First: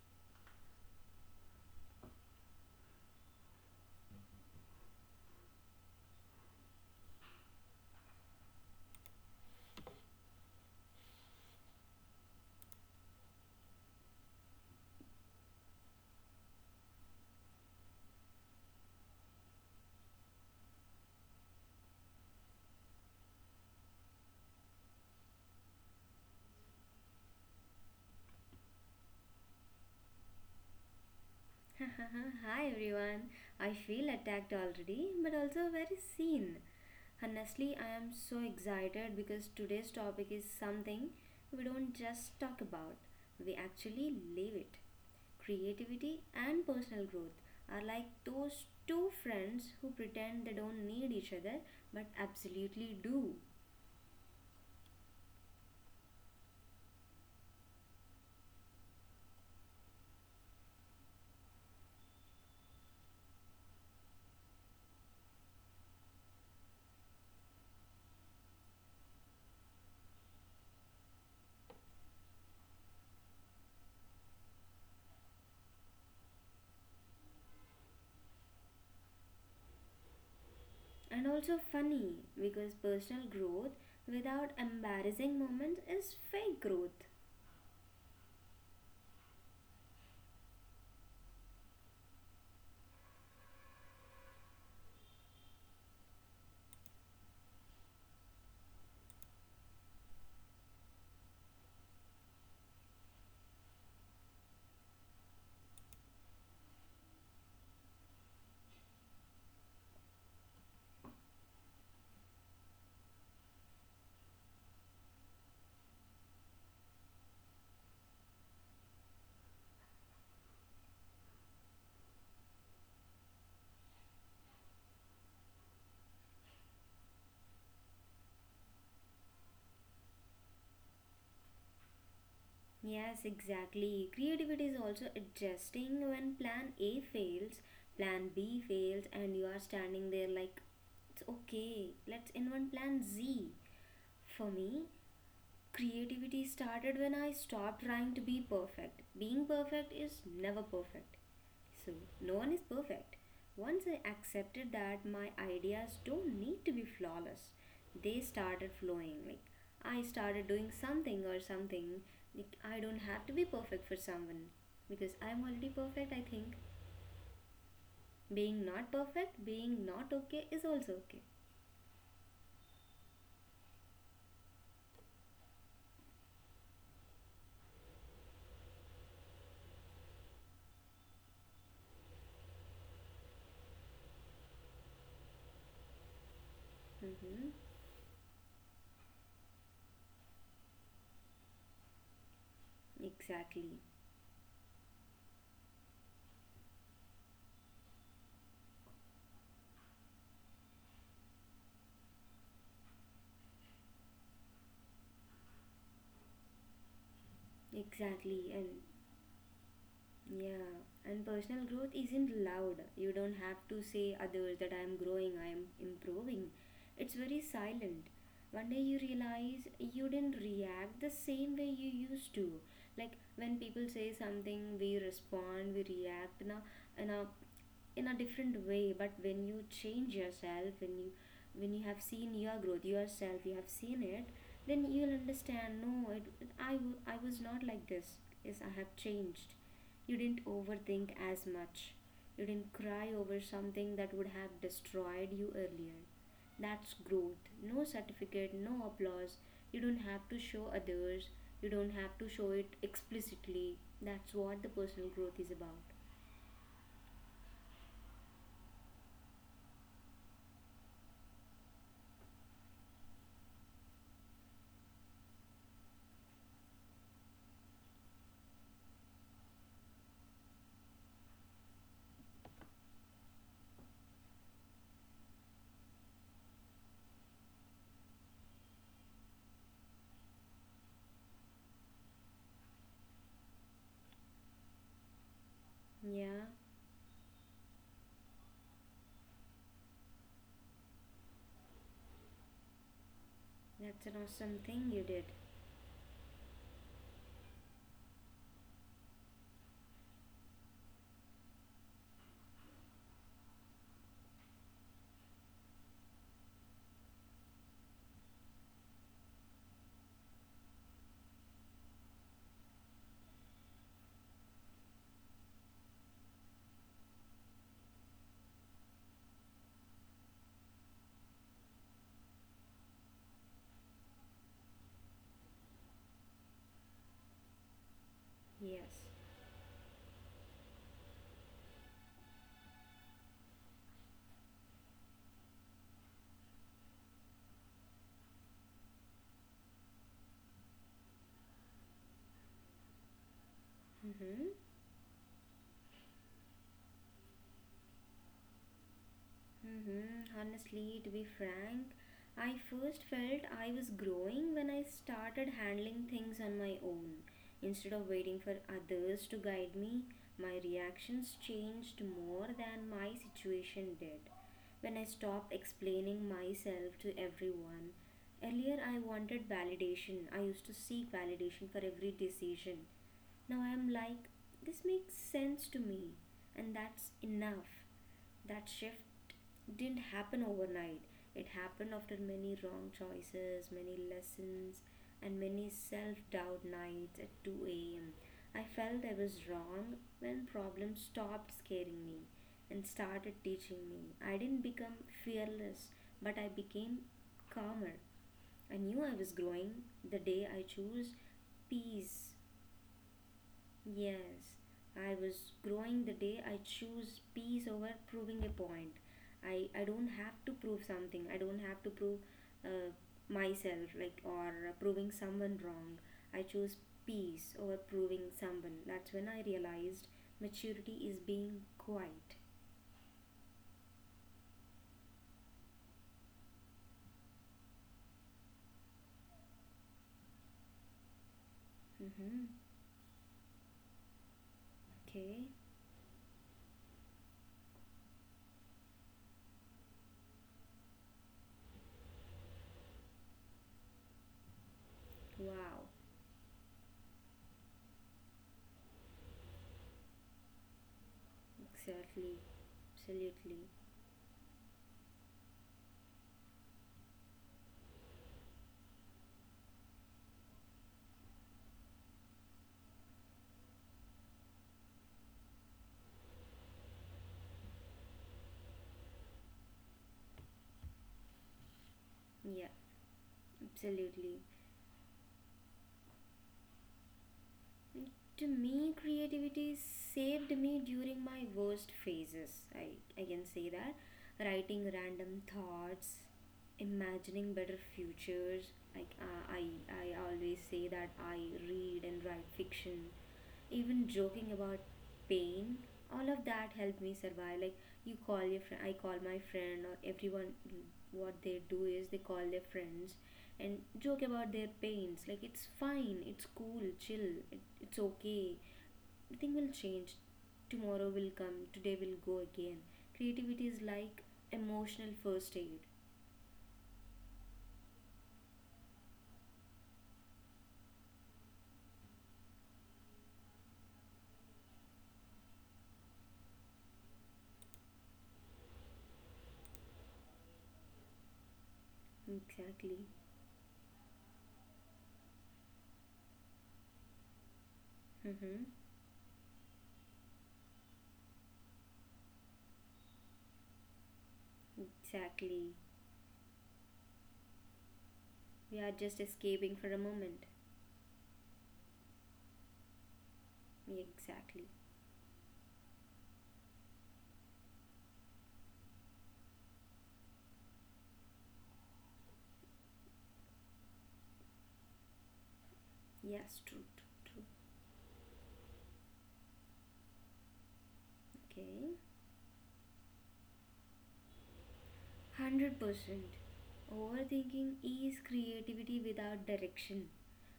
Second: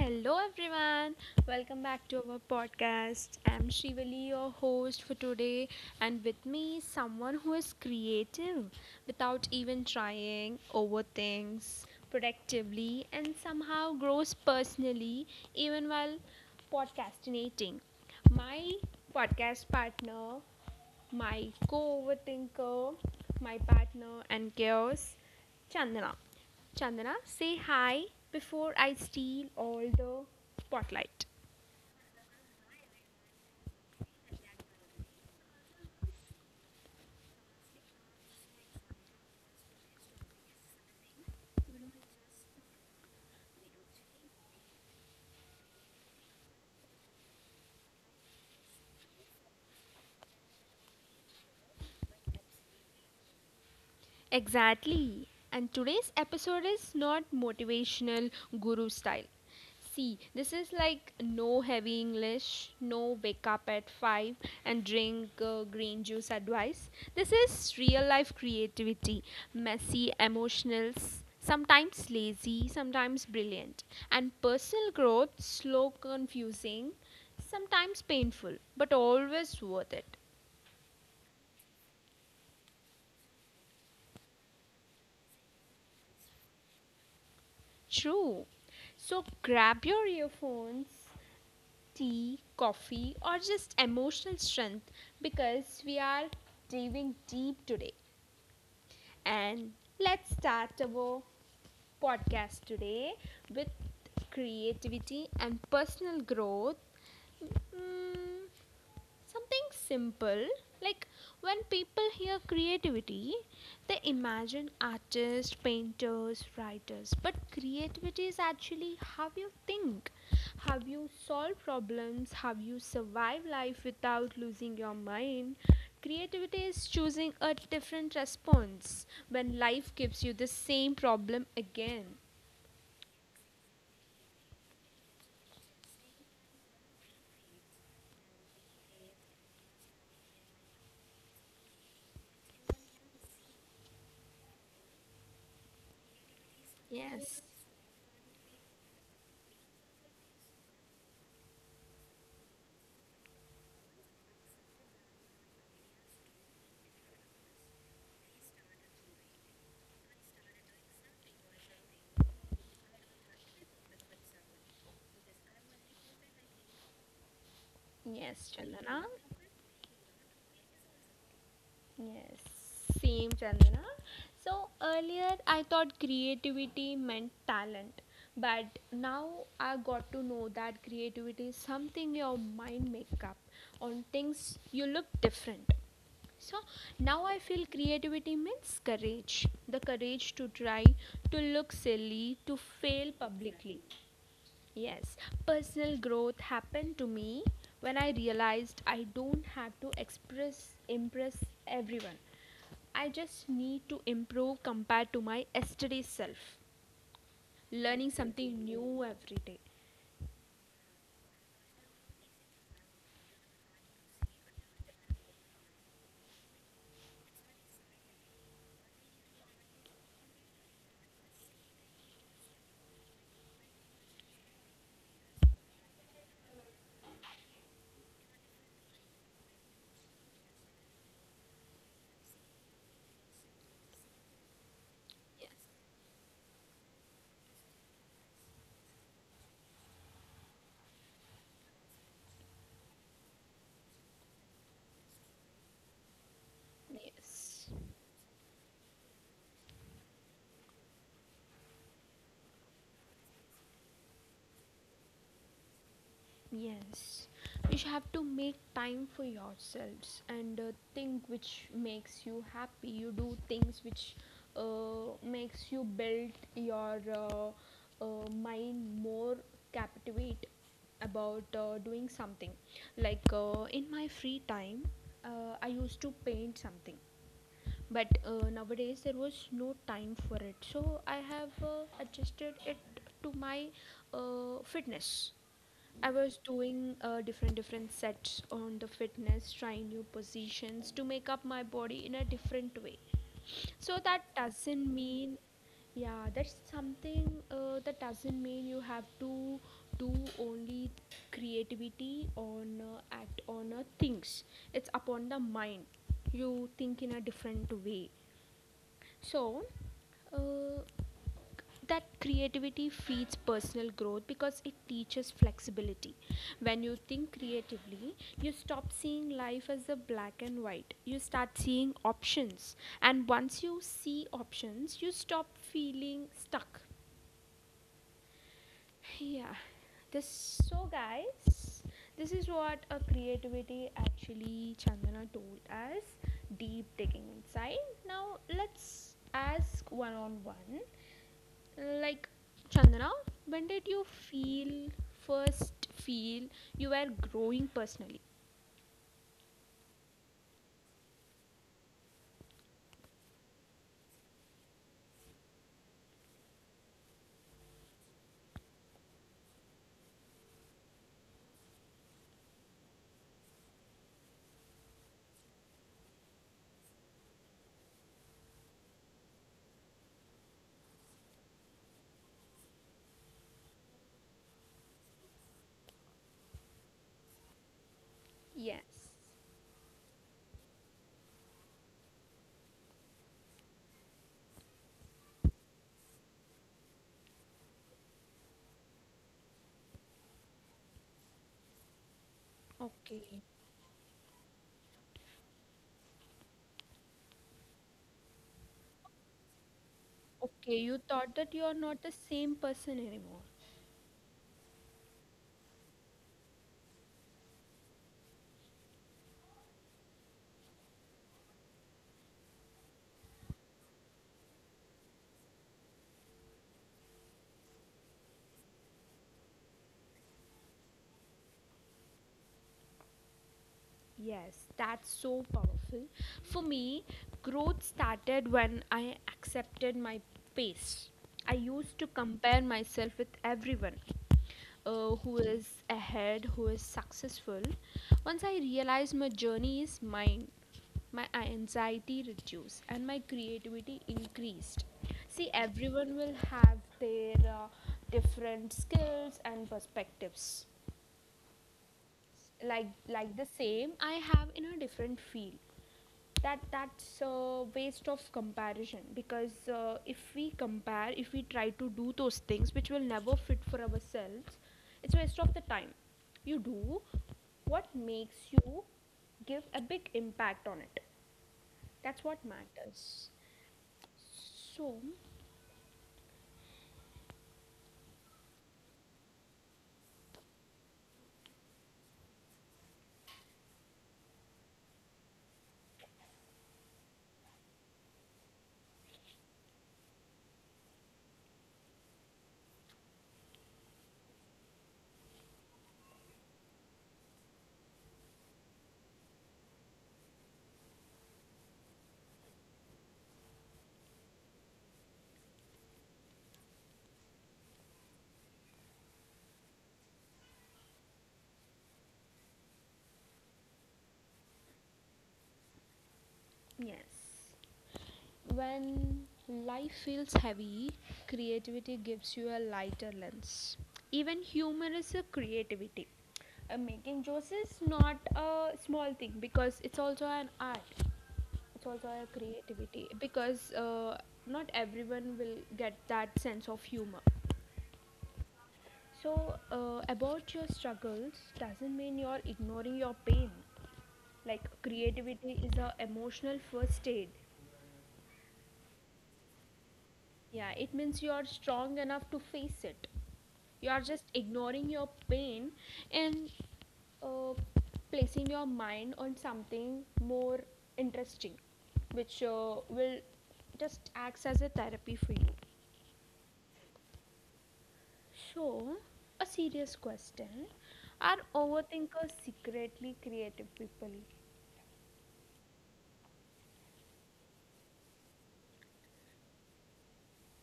Hello everyone, welcome back to our podcast. I'm Shivali, your host for today, and with me, someone who is creative without even trying, overthinks productively, and somehow grows personally even while podcastinating. My podcast partner, my co overthinker, my partner, and chaos, Chandana. Chandana, say hi before I steal all the spotlight. Hi everyone. I feel attacked already, but also very seen. Honestly, I am so excited because today's topic is something we don't just talk about, we actually live it. Creativity and personal growth are like those two friends who pretend they don't need each other but absolutely do. Exactly. And today's episode is not motivational guru style. See, this is like no heavy English, no wake up at 5 and drink green juice advice. This is real life creativity, messy, emotional, sometimes lazy, sometimes brilliant. And personal growth, slow, confusing, sometimes painful, but always worth it. And also funny because personal growth without embarrassing moments is fake growth. True. So grab your earphones, tea, coffee, or just emotional strength, because we are diving deep today. And let's start our podcast today with creativity and personal growth. Mm, Something simple, like when people hear creativity, they imagine artists, painters, writers. But creativity is actually how you think, how you solve problems, how you survive life without losing your mind. Creativity is choosing a different response when life gives you the same problem again. Yes, exactly. Creativity is also adjusting when plan A fails, plan B fails, and you are standing there like, it's okay, let's invent plan Z. For me, creativity started when I Yes. stopped trying to be perfect. Being perfect is never perfect. So, no one is perfect. Once I accepted that my ideas don't need to be flawless, they started flowing. Like, I started doing something or something. Like, I don't have to be perfect for someone because I'm already perfect, I think. Yes, Being not Chandana. perfect, being not okay is also okay. Yes, same Chandana. So earlier I thought creativity meant talent, but now I got to know that creativity is something your mind make up on things you look different. So now I Mm-hmm. feel creativity means courage, the courage to try, to look silly, to fail publicly. Exactly. Yes, personal growth happened to me when I realized I don't have to express impress everyone. I just need to improve compared to my yesterday self, learning Exactly. something And new every day. yeah, and personal growth isn't loud. You don't have to say others that I am growing, I am improving. It's very silent. One day you realize you didn't react the same way you used to. Like when people say something, we respond, we react in a in a different way. But when you change yourself, when you have seen your growth yourself, you have seen it, then you'll understand. No, I was not like this. Yes, I have changed. You didn't overthink as much. You didn't cry over something that would have destroyed you earlier. That's growth. Yes, yes. No certificate, no applause. You don't have to show others. You don't have to show it explicitly. That's what the personal growth is about. Yes, you should have to make time for yourselves and think which makes you happy. You do things which makes you build your mind more captivate about doing something. Like in my free time, I used to paint something, but nowadays there was no time for it. So I have adjusted it to my fitness. I was Yeah, doing different different sets on the fitness, trying new positions to make up my body in a different way. So that's an that awesome doesn't thing you did. mean, yeah, that's something, that doesn't mean you have to do only creativity on act on things. It's upon the mind. You think in a different way. So, uh, that creativity feeds personal growth because it teaches flexibility. When you think creatively, you stop seeing life as a black and white. You start seeing options. And once you see options, you stop feeling stuck. Yes. Yeah. This So guys, this is what a creativity actually Chandana told us. Deep digging inside. Now let's ask one on one. Like, Chandana, when did you Mm-hmm. feel first feel you were growing personally? Mm-hmm. Honestly, to be frank, I first felt I was growing when I started handling things on my own. Instead of waiting for others to guide me, my reactions changed more than my situation did. When I stopped explaining myself to everyone, earlier I wanted validation. I used to seek validation for every decision. Now I am like, this makes sense to me, and that's enough. That Yes. shift didn't happen overnight. It happened after many wrong choices, many lessons, and many self doubt nights at 2 a.m. I felt I was wrong when problems stopped scaring me and started Okay. teaching me. I didn't become fearless, but I became calmer. I knew I was growing the day I Okay, you chose thought that you are not the peace. same person anymore. Yes, I was growing the day I choose peace over proving a point. I don't have to prove something. I don't have to prove uh, myself like, or proving someone wrong. I choose peace over proving someone. That's when I realized maturity is being quiet. Yes, that's so powerful. For me, growth started when I accepted my pace. I used to Mm-hmm. compare myself with everyone, who Okay. is ahead, who is successful. Once I realized my journey is mine, my anxiety reduced and my creativity increased. See, Wow. everyone will have their different skills and perspectives, Exactly. like the Absolutely. same I have in a different field. That's a waste of comparison, because if we try to do those things which will never fit for ourselves, it's waste of the time. You do what makes you give a big impact on it. That's what Yeah. matters. Absolutely. So To me, creativity saved me during my worst phases. I can say that. Writing random thoughts, imagining better futures. Like I always say that I read and write fiction, even joking about pain, all of that helped me survive. Like, you call your friend, I call my friend, or everyone, what they do is they call their friends and joke about their pains like it's fine, it's cool, chill, it's okay, nothing will change. Tomorrow will come, today will go again. Creativity is like emotional first aid. yes. When life feels heavy, creativity gives you a lighter lens. Even humor is a creativity. Making jokes is not a small thing because it's also an art. It's also a Exactly. creativity, because not everyone will get that sense of humor. Mm-hmm. So, about your struggles doesn't mean you're ignoring your pain. Like, creativity is Exactly, a emotional first aid. we are just escaping for a moment. Yeah, it means you are strong enough to face it. You are just Exactly. ignoring your pain and uh, placing your mind on something more interesting, which will just acts as a therapy for you. Yes, true, true, true. So, a serious question: are Okay. overthinkers secretly creative people? 100%. Overthinking is creativity without direction.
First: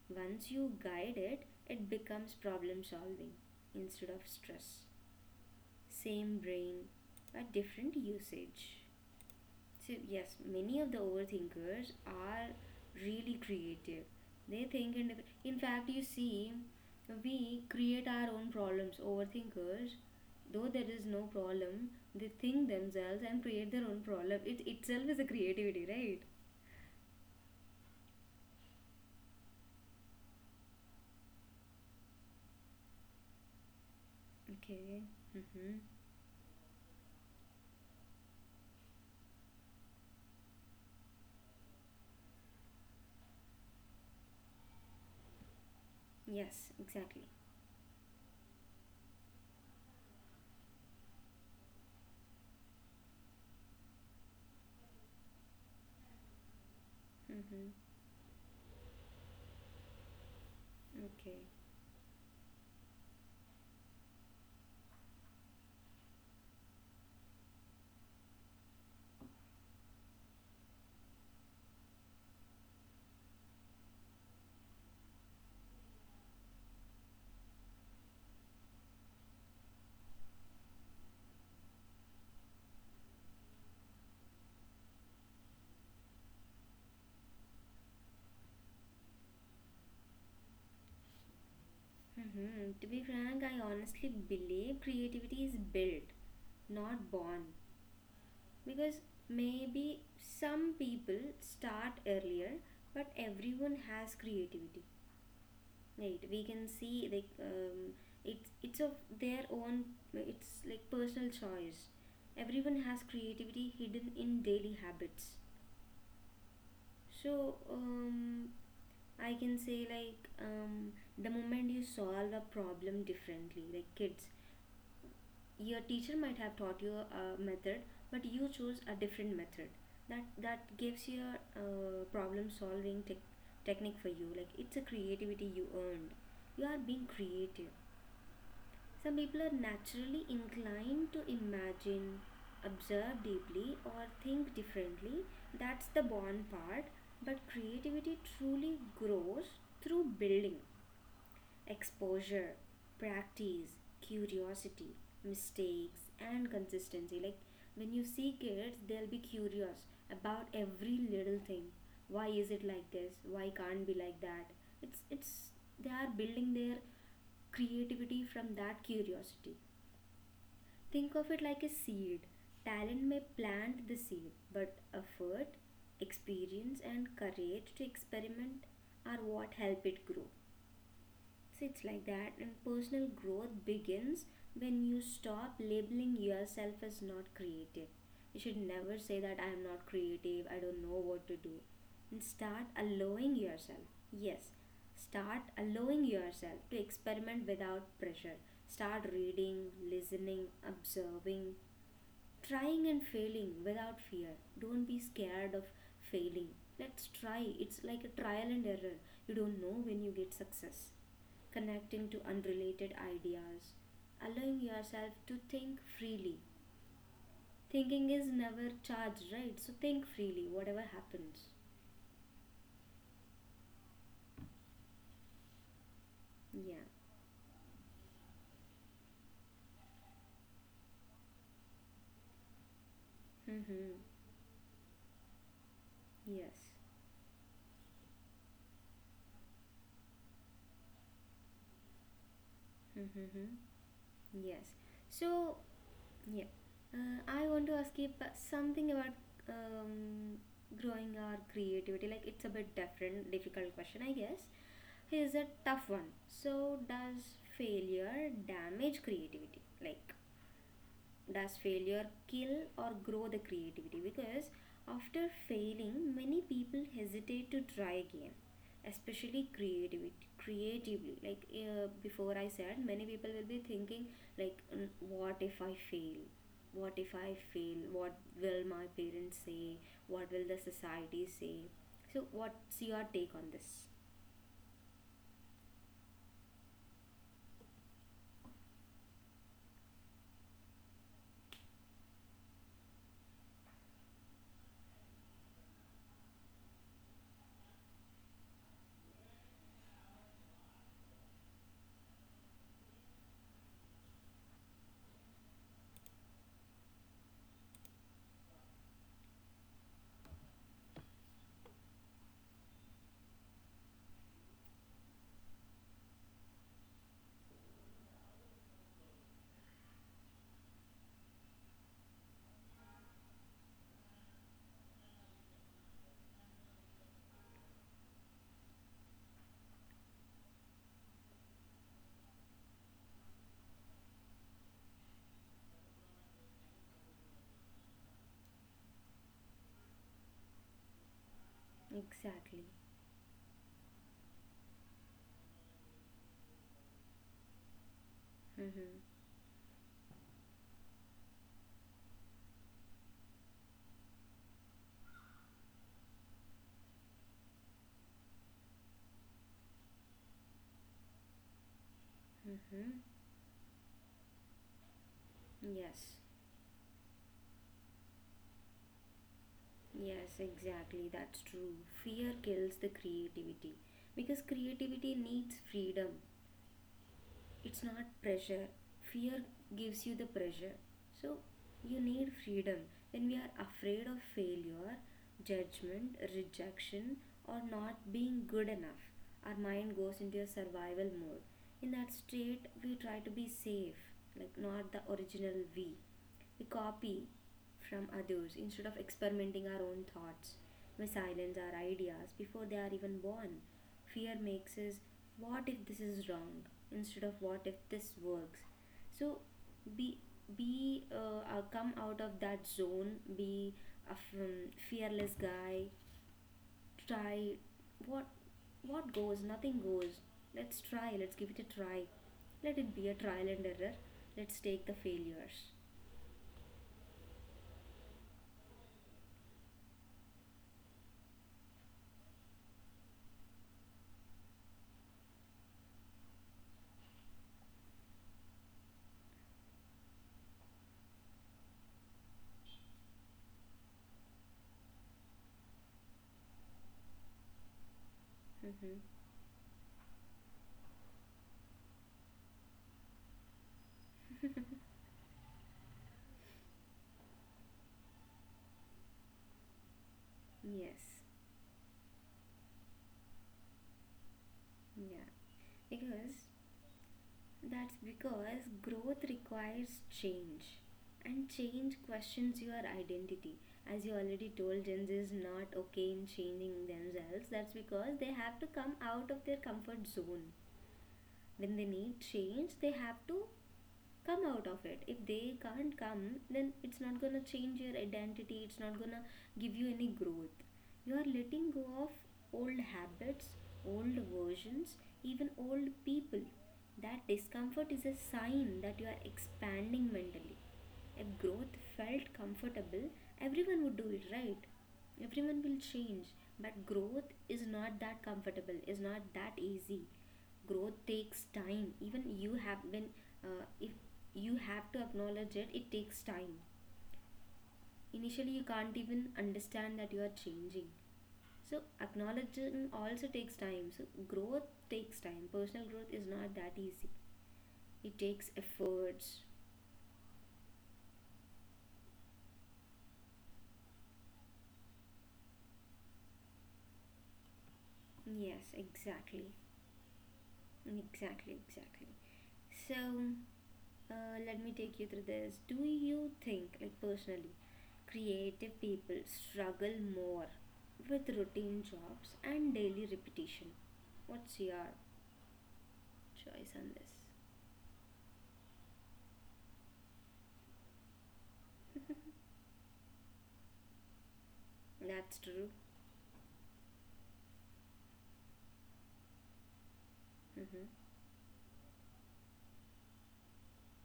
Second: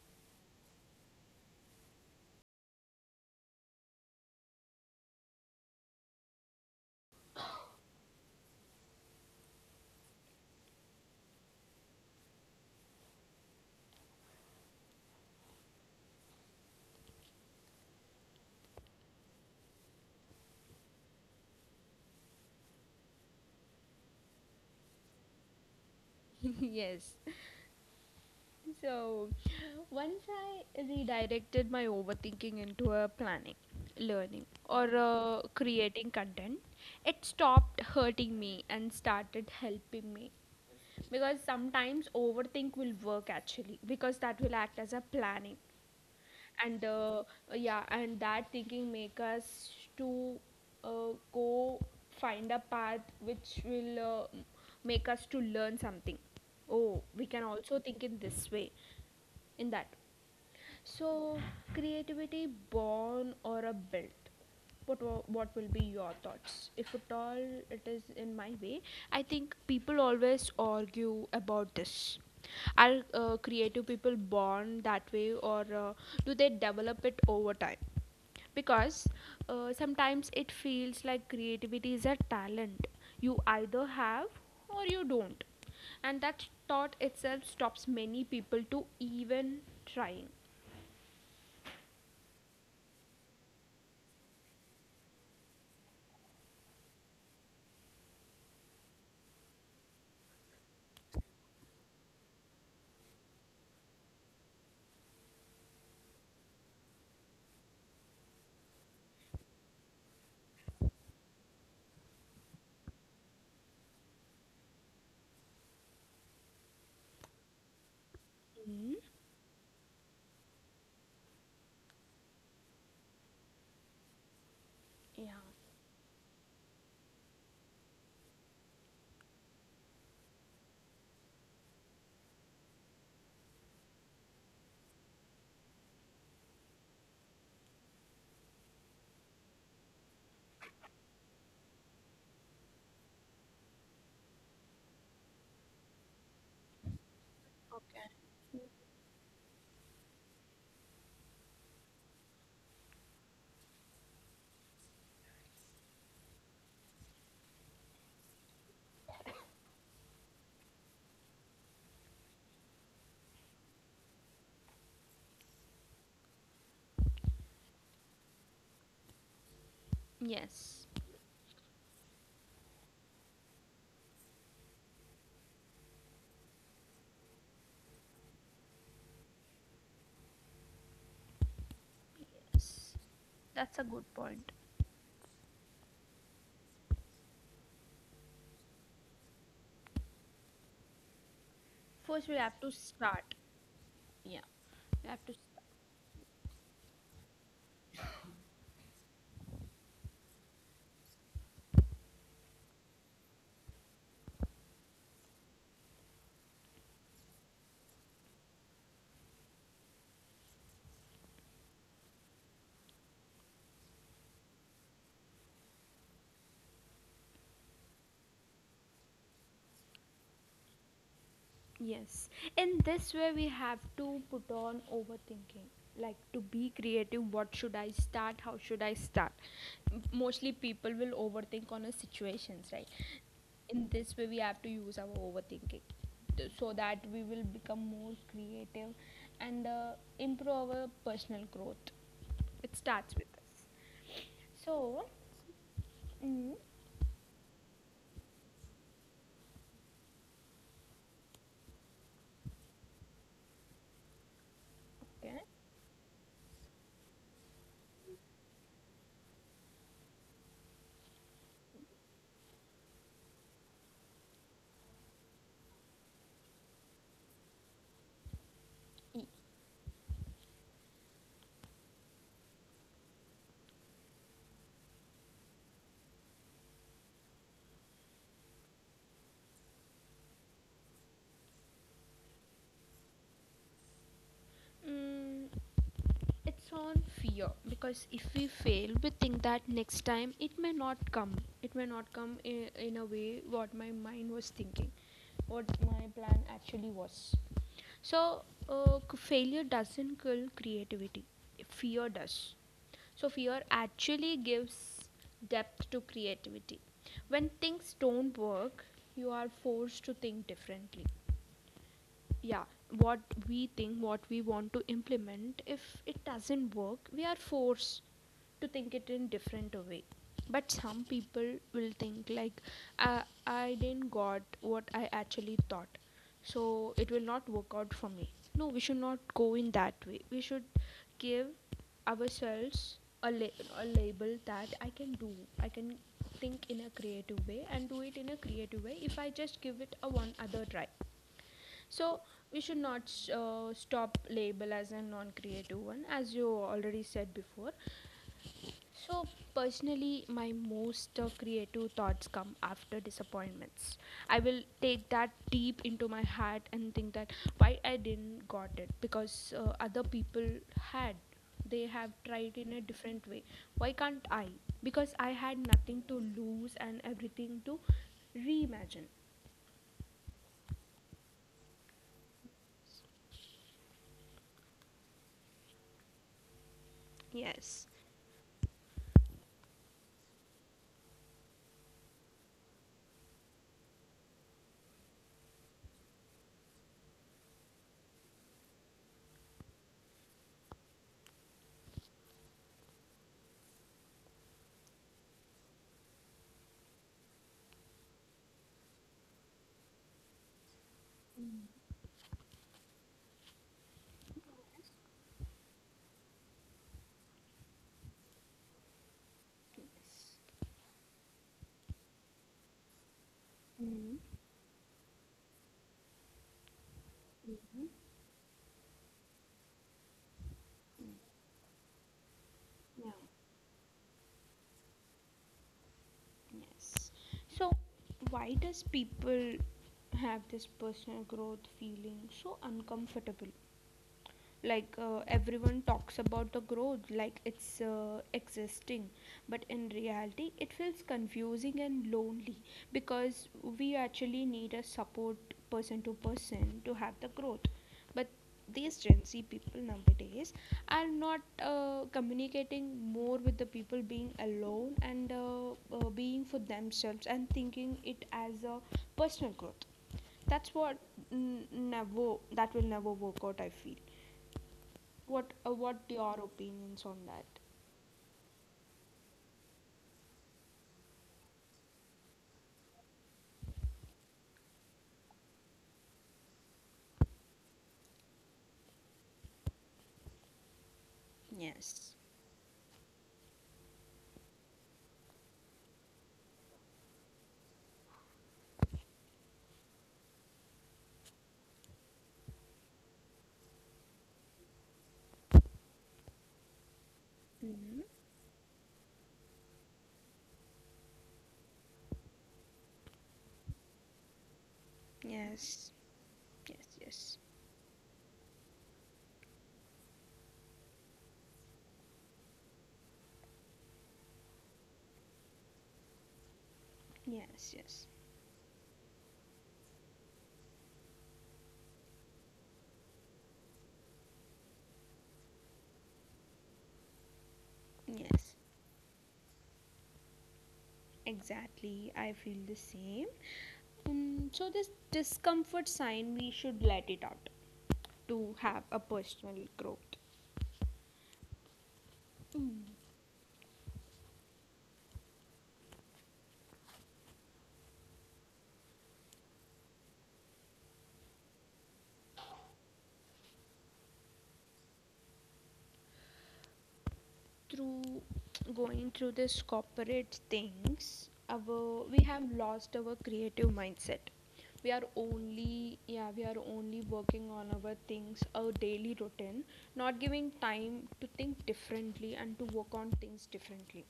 Once you guide it, it becomes problem solving instead of stress. Same brain, but different usage. So, yes, many of the overthinkers are really creative. They think, and in fact, you see, we create our own problems. Overthinkers, though there is no problem, they think themselves and create their own problem. It itself is a creativity, right? Yes. So, once I redirected my overthinking into a planning, learning, or Okay. Mm-hmm. creating content, it stopped hurting me and started helping me. Because sometimes overthink will work actually, because that will act as a planning. Yes, And exactly. yeah, and that thinking make us to go find a path which will uh, m- make us to learn something. Oh, we can Mm-hmm. also think in this way. In that, so, Okay. creativity born or a built? What will be your thoughts? If at all it is in my way, I think people always argue about this. Are creative people born that way, or do they develop it over time? Because sometimes it feels like creativity is a talent you either have or you don't, and that thought itself stops many people to even trying. Mm-hmm. To be frank, I honestly believe creativity is built, not born. Because maybe some people start earlier, but everyone has creativity, right? We can see like it's of their own. It's like personal choice. Everyone has creativity hidden in daily habits. So I can say like, the moment you solve a problem differently, like kids, Yeah. your teacher might have taught you a method but you choose a different method, that gives you a problem solving technique for you, like it's a creativity you earned. You are being creative. Some people are naturally inclined to imagine, observe deeply, or think differently. That's the born part, but Okay. creativity truly grows through building, exposure, practice, curiosity, mistakes, and consistency. Like when you see kids, they'll be curious about every little thing. Why is it like this? Why can't be like that? It's they are building their creativity from that curiosity. Yes. Think of it like a seed. Talent may plant the seed, but effort, experience, and courage to experiment are what help it grow. So it's like that, and Yes. personal growth That's a good begins point. when you stop labeling yourself as not creative. You should never say that I am not creative, I don't know what to do. And First, we have start to allowing start. yourself. Yeah. Yes, We have to start start. allowing yourself to experiment without pressure. Start reading, listening, observing, trying and failing without fear. Don't be scared of failing. Let's try. It's like a trial and error. You don't know when you get success, connecting to unrelated ideas, allowing yourself to think freely. Thinking is never charged, right? So think freely, whatever happens. Yes. In this way, we have to put on overthinking. Like, to be Yeah. creative, what should I start? How should I start? Mostly people will overthink on a situations, right? In Mm-hmm. this way, we have to use our overthinking Yes. so that we will become more creative and improve our personal growth. It starts with us. Mm-hmm. Yes. So, So, yeah. Mm. I want to ask you something about um, growing our creativity. Like, it's a bit different, difficult question, I guess. Here's okay. a tough one. So, does failure damage creativity? Like, does failure kill or grow the creativity? Because after failing, many people hesitate to try again, especially creativity, creatively. Like, before I said, many people will be thinking like, "Mm, what if I fail, what if I fail, what will my parents say, what will the society say?" So what's your take on this? Mm, it's on fear, because if we fail, we think that next time it may not come. It may not come in, a way what my mind was thinking, what my plan actually was. So, failure doesn't kill creativity, fear does. So, fear actually gives depth to creativity. When things don't work, you are forced to think differently. Yeah, what we think, what we want to implement, if it doesn't work, we are forced to think it in different way. But some people will think like, uh, I didn't got what I actually thought, so it will not work out for me. No, we should not go in that way. We should give ourselves a label that I can do, I can think in a creative way and do it in a creative way, if I just give it a one other try. So we Exactly. should not stop label as a non-creative one, as you already said before. Mm-hmm. So personally, my most creative thoughts come after disappointments. I will take that deep into my heart and think that why I didn't got it, because other people had. They have tried in a Mm-hmm. different way. Why can't I? Because I had nothing Yes. to lose and everything to reimagine. Yes, exactly. That's true. Fear kills the creativity, because creativity needs freedom, it's Yes. not pressure. Fear gives you the pressure. So you need freedom. When we are afraid of failure, judgment, rejection, or not being good enough, our mind goes into a survival mode. In that state, we try to be safe, like not the original. We copy from others instead of experimenting our own thoughts. We silence our ideas before they are even born. Fear makes is, what if this is wrong, instead of what if this works. So be, be, come out of that zone. Be a fearless guy. Try. what what goes, nothing goes. Let's try, let's give it a try. Let it be a trial and error. Let's take the failures. Yes. So, why does people have this personal growth feeling so uncomfortable? Like, everyone talks about the growth like it's existing, but in reality it feels confusing and lonely, because we actually need a support person to person to have the growth. But these Mm-hmm. Gen Z people nowadays are not communicating more with the people, being alone and being for themselves and thinking it as a personal growth. That's what, Yes. Never, that will never work out, I feel. Yeah. What, what your because opinions on that? That's because growth requires change. And change questions your identity. As you already told, Gen Z is not okay in changing themselves. That's because they have to come out of their comfort zone. When they Yes. need change, they have to come out of it. If they can't come, then it's not gonna change your identity, it's not gonna give you any growth. You are letting go of old habits, old versions, even old people. That discomfort Hmm. is a sign that you are expanding mentally. If growth felt comfortable, everyone would do it, right? Everyone will Yes. change. Yes. But growth Yes. is not that comfortable, is not that easy. Growth takes time. Even you have been, if you have to acknowledge it, it takes time. Yes. Yes. Initially, you can't even understand that you are changing. So, acknowledging also takes time. So, growth takes time. Personal growth is not that easy, it Yes. takes efforts. Exactly. I feel the same. So this discomfort sign, we should let it out to Yes, have a exactly. personal growth. Exactly, exactly. Mm. So, uh, let me take you through this. Do you think, like personally, creative people struggle more with routine jobs and daily repetition? What's your choice on this? through Going through this corporate things, our we have lost our creative mindset. We are That's true. only Yeah, we are only working on our things, our daily routine, not giving Mm-hmm. time to think differently and to work on things differently.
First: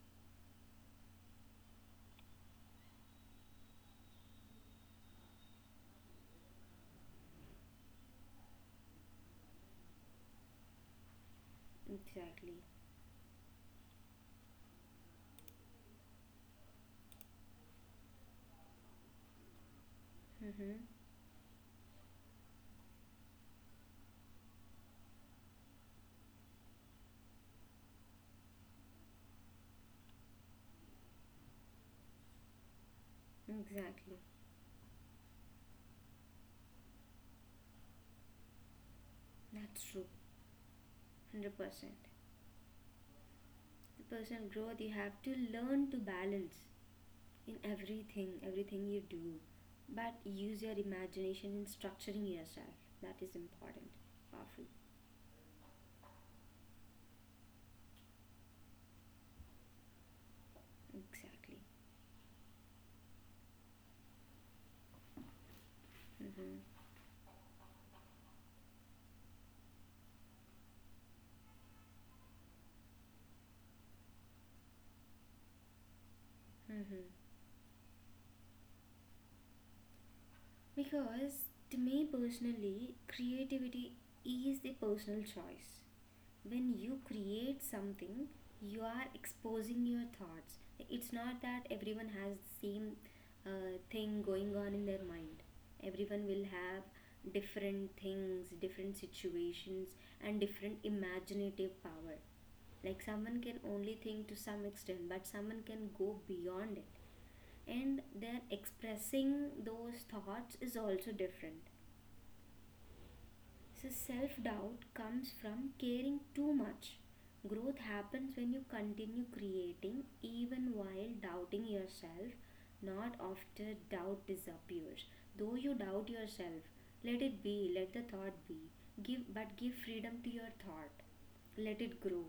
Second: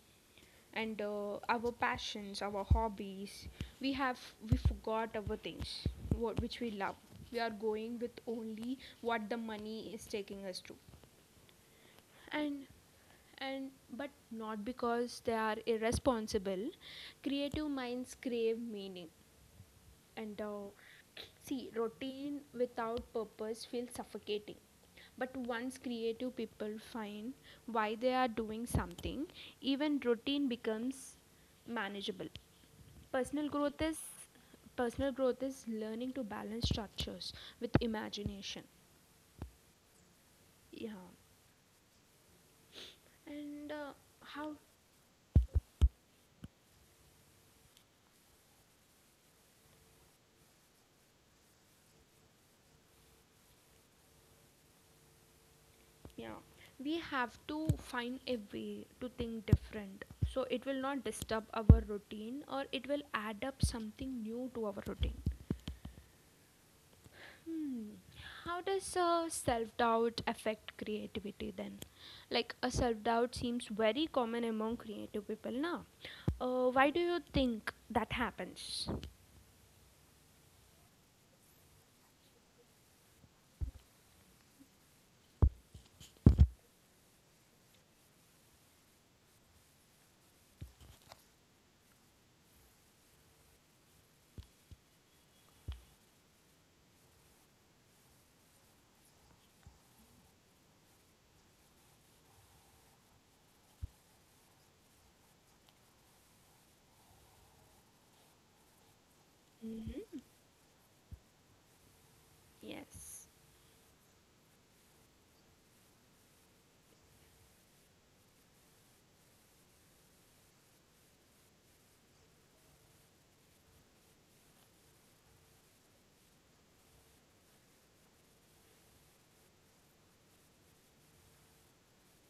And our passions, our hobbies, we have we forgot our things, what which we love. We are going with only what the money is taking us to. Exactly. And and but not because they are irresponsible, creative minds crave meaning. And Mm-hmm. see, routine without purpose feels suffocating. But once creative people find why they are doing something, even routine becomes manageable. personal growth is Exactly. personal growth is learning to balance structures with imagination. That's true. Yeah. 100%. And The personal how. growth, you have to learn to balance in everything, everything you do. But use your imagination in structuring yourself. That is important. Powerful. Yeah, we have to find a way to think different so it will not disturb Exactly. our routine, or it will add up something new to our routine. Hmm. How does self doubt affect creativity then? Like, a self doubt seems very common among creative people now. Why Hmm. do you think that happens? Because to me personally, creativity is the personal choice. When you create something, you are exposing your thoughts. It's not that everyone has the same thing going on in their mind. Everyone will have different things, different situations, and different imaginative power. Like someone can only think to some extent but someone can go beyond it, and their expressing those Mm-hmm. thoughts is also different. Yes. So self doubt comes from caring too much. Growth happens when you continue creating even while doubting yourself. Not after doubt disappears. Though you doubt yourself, let it be, let the thought be. Give, but give freedom to your thought. Let it grow.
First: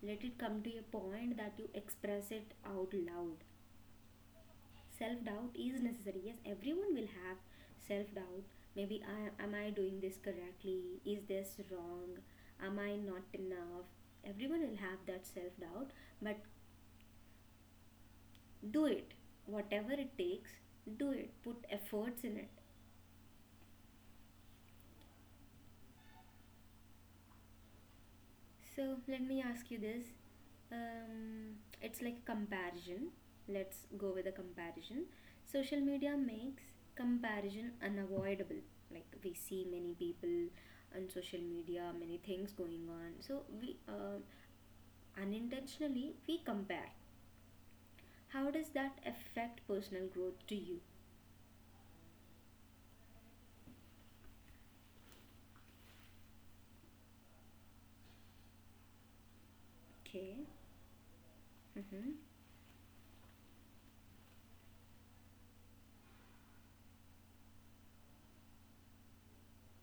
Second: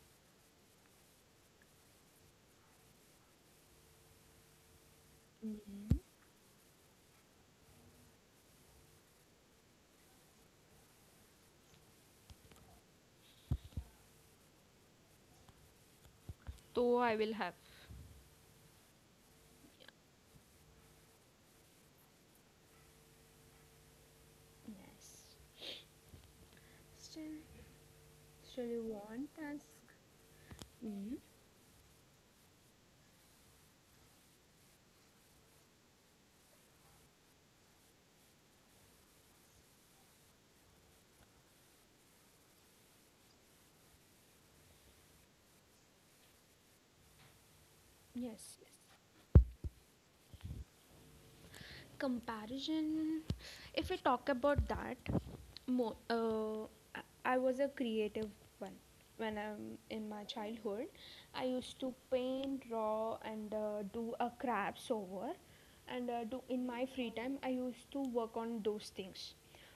Let it come to a point that you express it out loud. Self doubt is Mm-hmm. necessary. Yes, everyone will have self doubt. Maybe am I doing this correctly? Is this wrong? Am I not enough? Everyone will have that self doubt, but Though I will have. do it. Whatever it takes, do it. Put efforts in it. Yes. Still, still you So let want me ask task. you this. Mm-hmm. It's like comparison. Let's go with a comparison. Social media makes comparison unavoidable. Like, we see many people on social media, many things going on. So we unintentionally we compare. How Yes. does Yes. that affect personal growth to you? Comparison, if we talk about that, more, I was a creative one when I'm in my Okay. childhood. I used to Mhm. paint, draw, and do a crafts over, and do in my free time I used to work on those things.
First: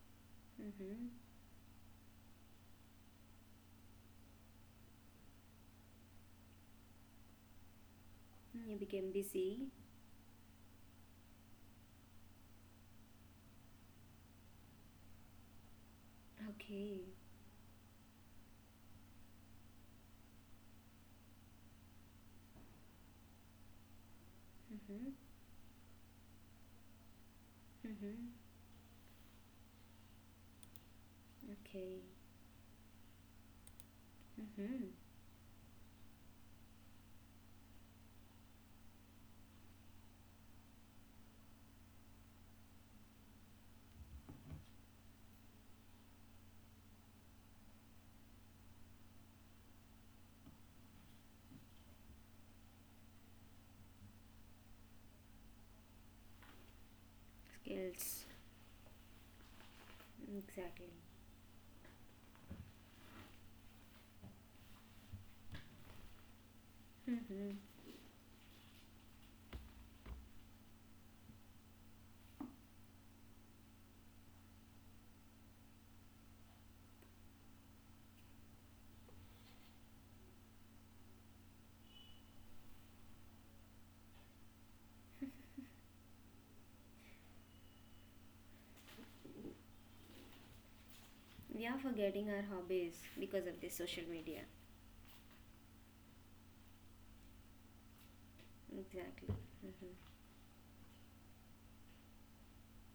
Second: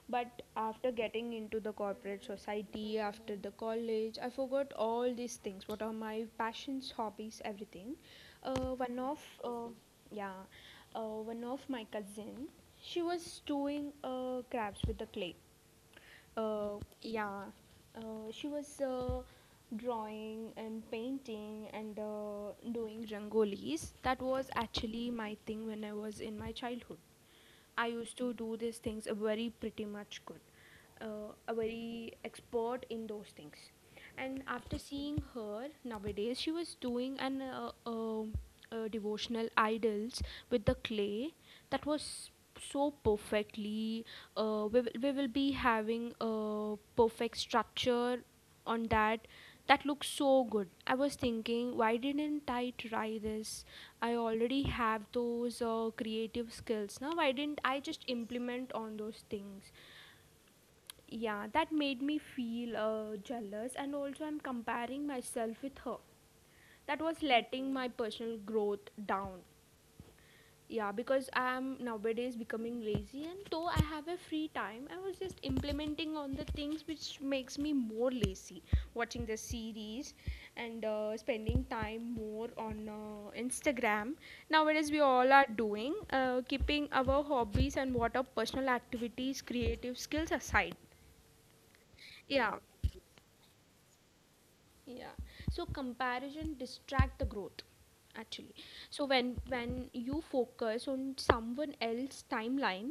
But after Mhm. getting into the corporate society, after the college, I forgot all these things. What are my passions, hobbies, everything. You One became of busy. Yeah, one of my cousin, she was doing crafts with the clay, Okay. yeah, she was drawing and painting and doing rangolis. That was actually Mhm. my thing when I was in my childhood. I used Mhm. to do these things a very pretty much good, a Okay. very expert in those things. And after Mhm. seeing her nowadays, she was doing an a devotional idols with the clay that was so perfectly. We will be having a perfect structure on that, that looks so good. I was thinking, why didn't I try this? I already have those creative skills. Now why didn't I just Skills. implement on those things? Exactly. Yeah, that made me feel jealous, and also I'm comparing myself with her. That was Hmm. letting my personal growth down. Yeah, because I am nowadays becoming lazy, and though I have a free time, I was just implementing on the things which makes me more lazy, watching the series and spending time more on Instagram. Nowadays we all are doing keeping our hobbies and what are personal activities, creative skills aside. We are forgetting our Yeah, hobbies because of this social media. yeah, so comparison distract the growth actually. So Exactly. when Mm-hmm. when you focus on someone else's timeline,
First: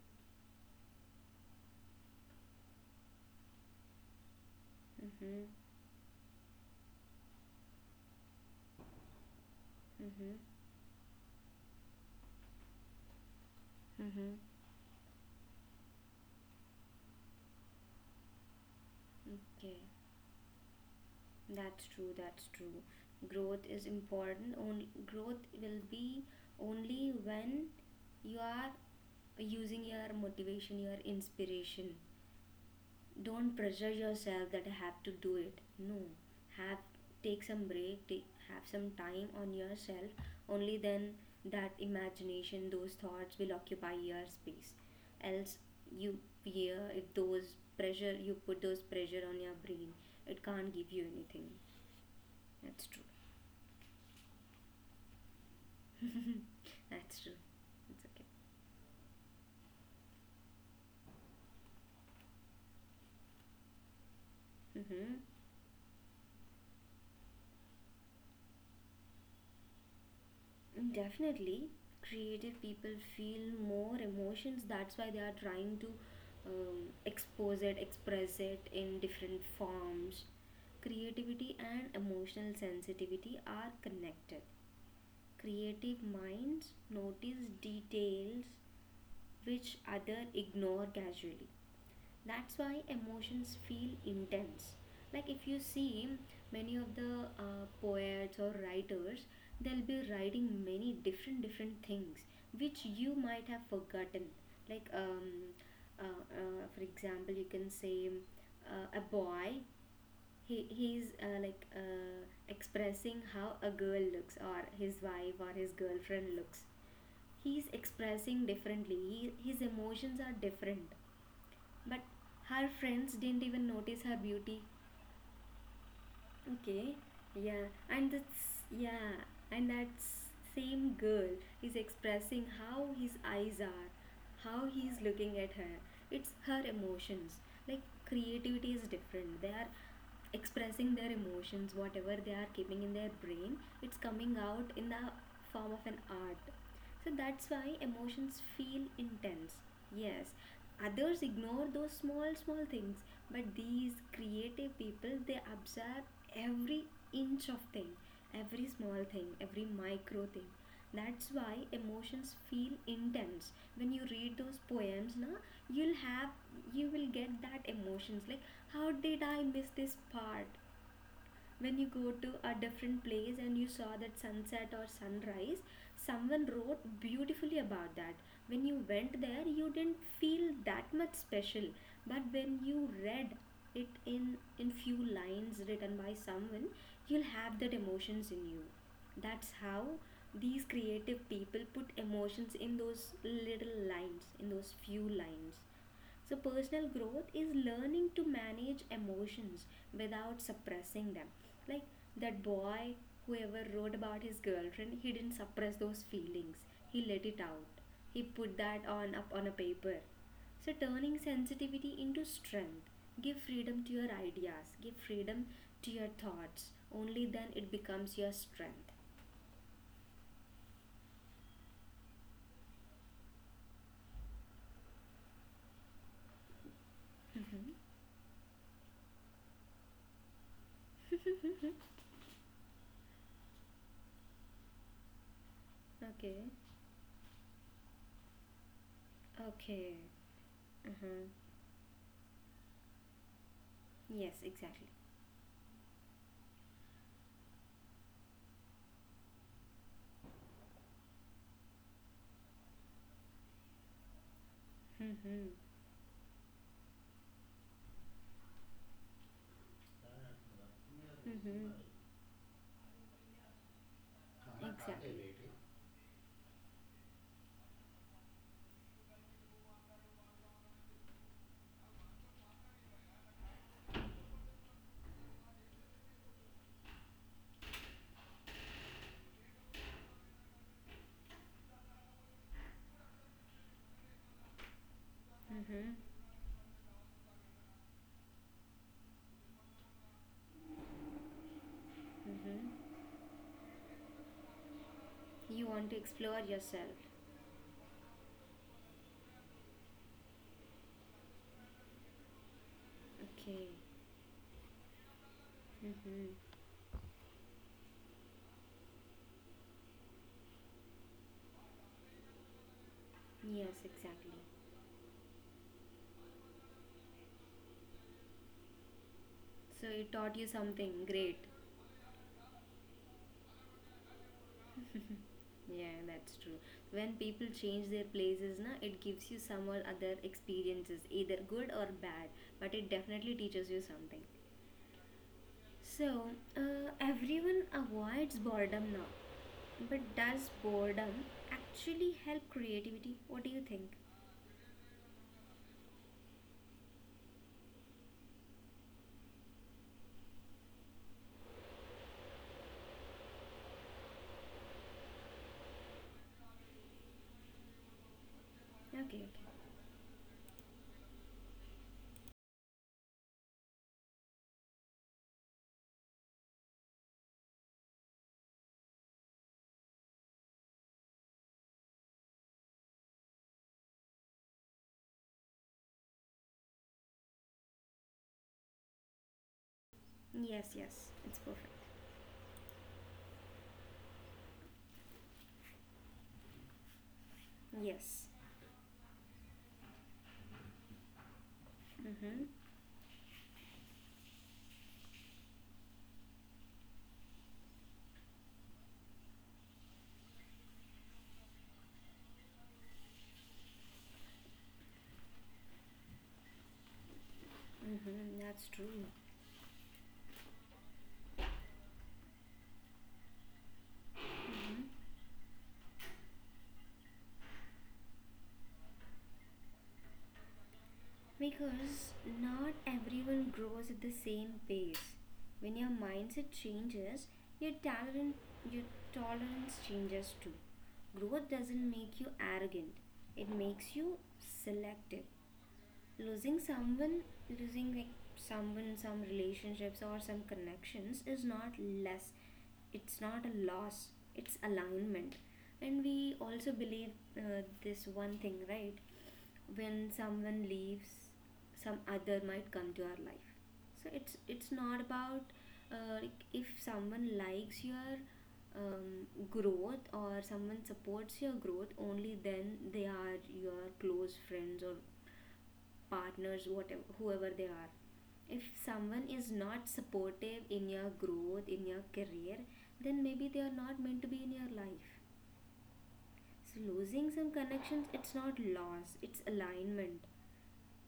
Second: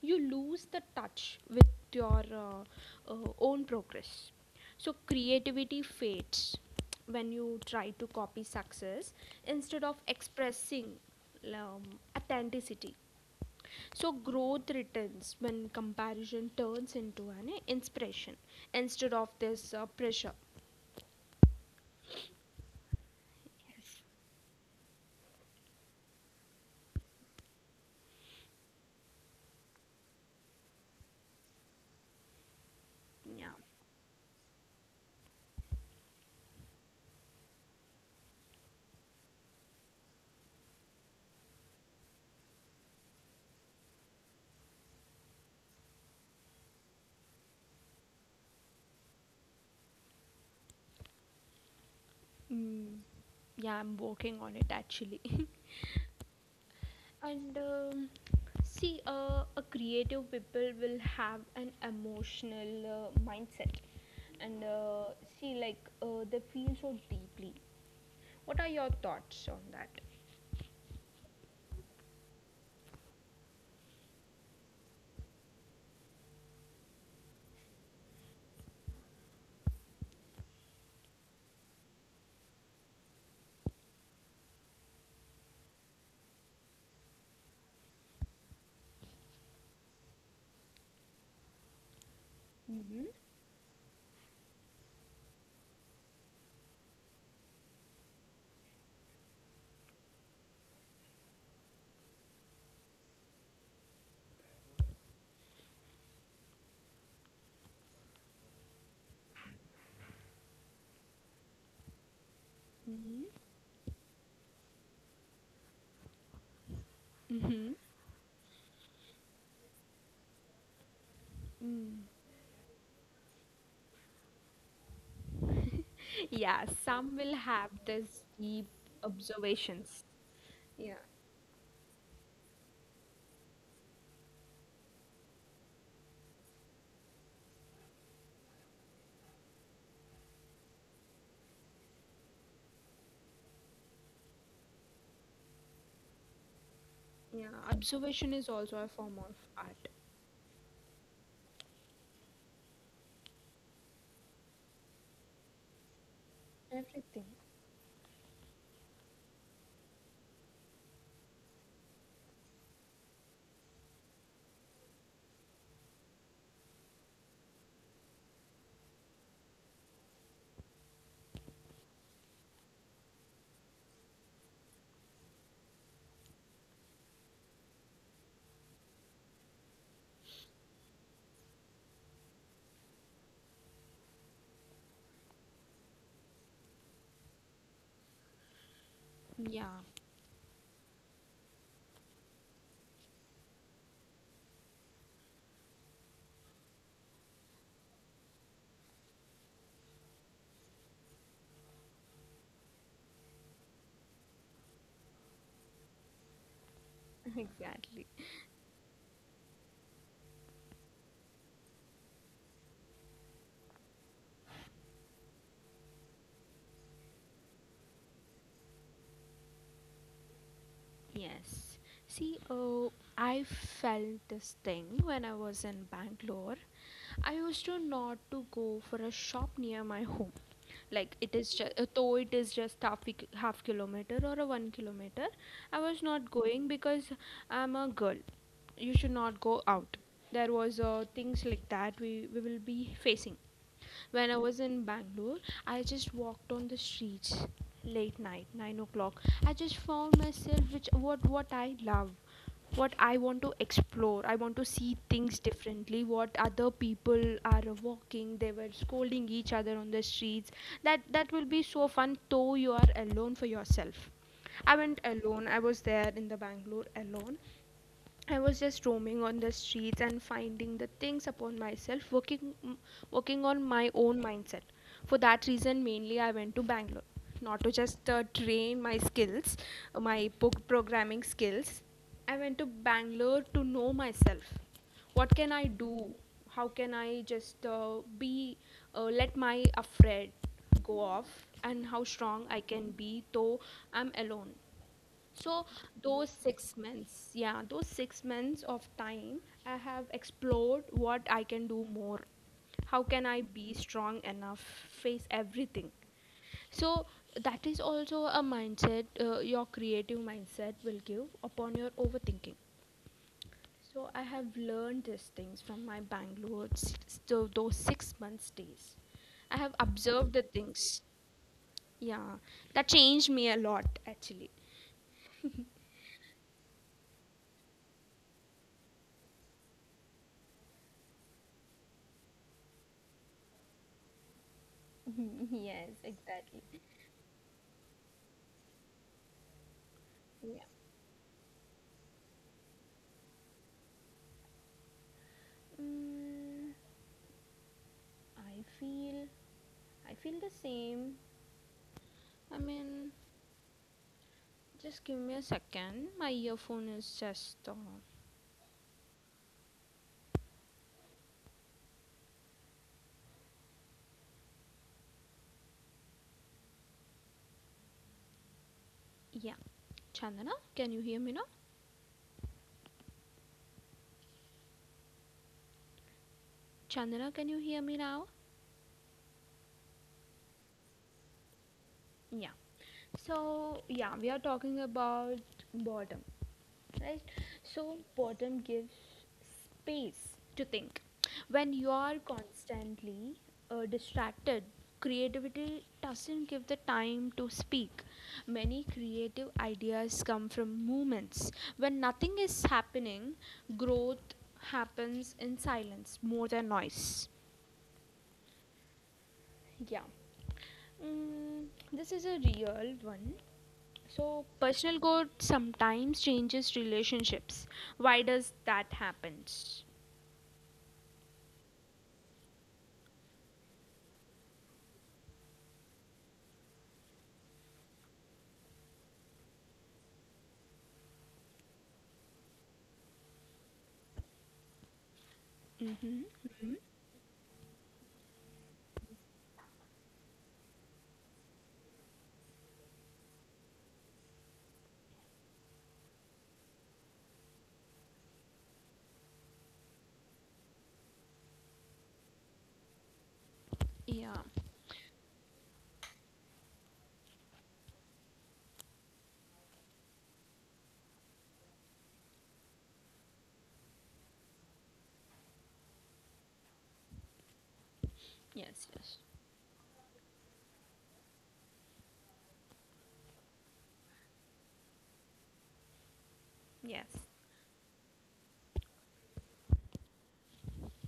you lose the touch with your own progress. So Mm-hmm. creativity fades when you try to copy success instead of Mm-hmm. expressing um, authenticity. So Mm-hmm. growth returns when comparison turns into an inspiration instead of this Okay. pressure. That's true. That's true. Growth is Yes. important. Only growth will be only when you are using your motivation, your inspiration. Yeah. Don't pressure yourself that I have to do it. No, have take some break, have some time on yourself. Only then that imagination, those thoughts will occupy your space. Else, you fear, if those pressure, you put those pressure on your brain, it can't give you anything. That's Mm, true. yeah, I'm working on it actually. That's true. And It's okay. see, a creative people will have an emotional mindset, and Mm-hmm. see, like they feel so deeply. What are your thoughts on that? Definitely, creative people feel more emotions. That's why they are trying to expose it, express it in different forms. Creativity and emotional sensitivity are connected. Creative minds notice details which other ignore casually. That's why Mm-hmm. emotions feel intense. Like, if you see many of the poets or writers, they'll be writing many different different things which you might have forgotten. Like, uh, for example, you can say, a boy, he's expressing Mm-hmm. how a girl looks, or his wife or his girlfriend looks. Mm-hmm. He's expressing differently. His emotions are different, Mm. but her friends didn't even notice her beauty. Yeah, Okay. some will have Yeah, and this deep that's yeah, and that observations. Yeah, same girl is expressing how his eyes are, how he's looking at her. It's her emotions. Like, creativity is different. They are expressing their emotions, whatever they are keeping in their brain. It's coming out in the form of an art. So yeah. that's why Observation is emotions also a feel form of intense. art. Yes, others ignore those small, small things, but these creative people, they observe every Everything. inch of thing, every small thing, every micro thing. That's why emotions feel intense. When you read those poems, na, you'll have you will get that emotions. Like, how did I miss this part? When you go to a different place and you saw that sunset or sunrise, someone wrote beautifully about that. When you went there, you didn't feel that much special, but when you read it in few lines written by someone, you'll have that emotions in you. That's Yeah. how these creative people put emotions in those little lines, in those few lines. So, personal growth is learning to manage emotions without suppressing them. Like that boy, whoever wrote about his girlfriend, he didn't suppress those feelings. He let it out. Exactly. He put that on up on a paper. So, turning sensitivity into strength. Give freedom to your ideas. Give freedom to your thoughts. Only then it becomes your strength. Yes. See, oh, I felt this thing when I was in Bangalore. I used to not to go for a shop near my home. Like it is just though it is just half kilometer or a 1 kilometer. I was not Okay. going because I'm a girl. You should not go out. Okay. There was Uh-huh. things like that we will be facing. When I Yes, was in exactly. Bangalore, I just walked on the streets late night, 9 o'clock. I just found myself, which what I love, what I want to explore. I want to see things Mm-hmm. differently. What other people are walking, they were scolding each other on the streets. That will be Mm-hmm. so fun though you are alone for yourself. I went Exactly. alone. I was there in the Bangalore alone. I was just roaming on the streets and finding the things upon myself, working on my own mindset. For that reason, mainly I went to Bangalore, not to just train my skills, my book programming skills. I went to Bangalore to know myself. What can I Mm-hmm. do? How can I just be let my afraid go off, and how strong I Mm-hmm. can be though I'm alone. So You want to those explore six yourself. months, yeah, those 6 months of time, I have explored what I can do more. How can I be Okay. strong enough, face everything? Mm-hmm. So that is also a mindset, your creative mindset will give upon your overthinking. Yes, So I exactly. have learned these things from my Bangalore, so those 6 months stays. I have So it observed taught the you things, something great. yeah, that changed me a lot actually. Yeah, that's true. When people change their places, na, it gives you some or other experiences, either good or bad, but it definitely teaches you something. Yes, So, exactly. Everyone avoids boredom now. But does boredom actually help creativity? What do you think? Mm, I feel I feel the same. I mean, just give me a second. My earphone is just Okay, yeah. Chandana, can you hear me now? Chandana, can you hear me now? okay. Yes, yes. It's perfect. Yeah. So yeah, we are talking about boredom. Right. So Yes. boredom gives space to think. When you are Mm-hmm. constantly distracted, creativity doesn't give the time to speak. Many creative ideas come from moments when nothing is happening. Growth happens in silence more than noise. Mm-hmm, that's true. Yeah. Mm, this is a real one. So Mhm. personal growth sometimes changes relationships. Why does that happens? Because not everyone grows at the same pace. When your mindset changes, your talent, your tolerance changes too. Growth doesn't make you arrogant; it makes you selective. Mm-hmm. Losing Mm-hmm. someone, losing like, someone, some relationships or some connections, is not less. It's not a loss. It's alignment. And we also believe, this one thing, right? When someone leaves, some other might come to our life. So Yeah. it's not about, like, if someone likes your growth, or someone supports your growth, only then they are your close friends or partners, whatever, whoever they are. If Yes. Yes. someone is not supportive in your growth, in your career, then maybe they are not meant to be in your life. So Yes. losing some connections, it's not loss, it's alignment.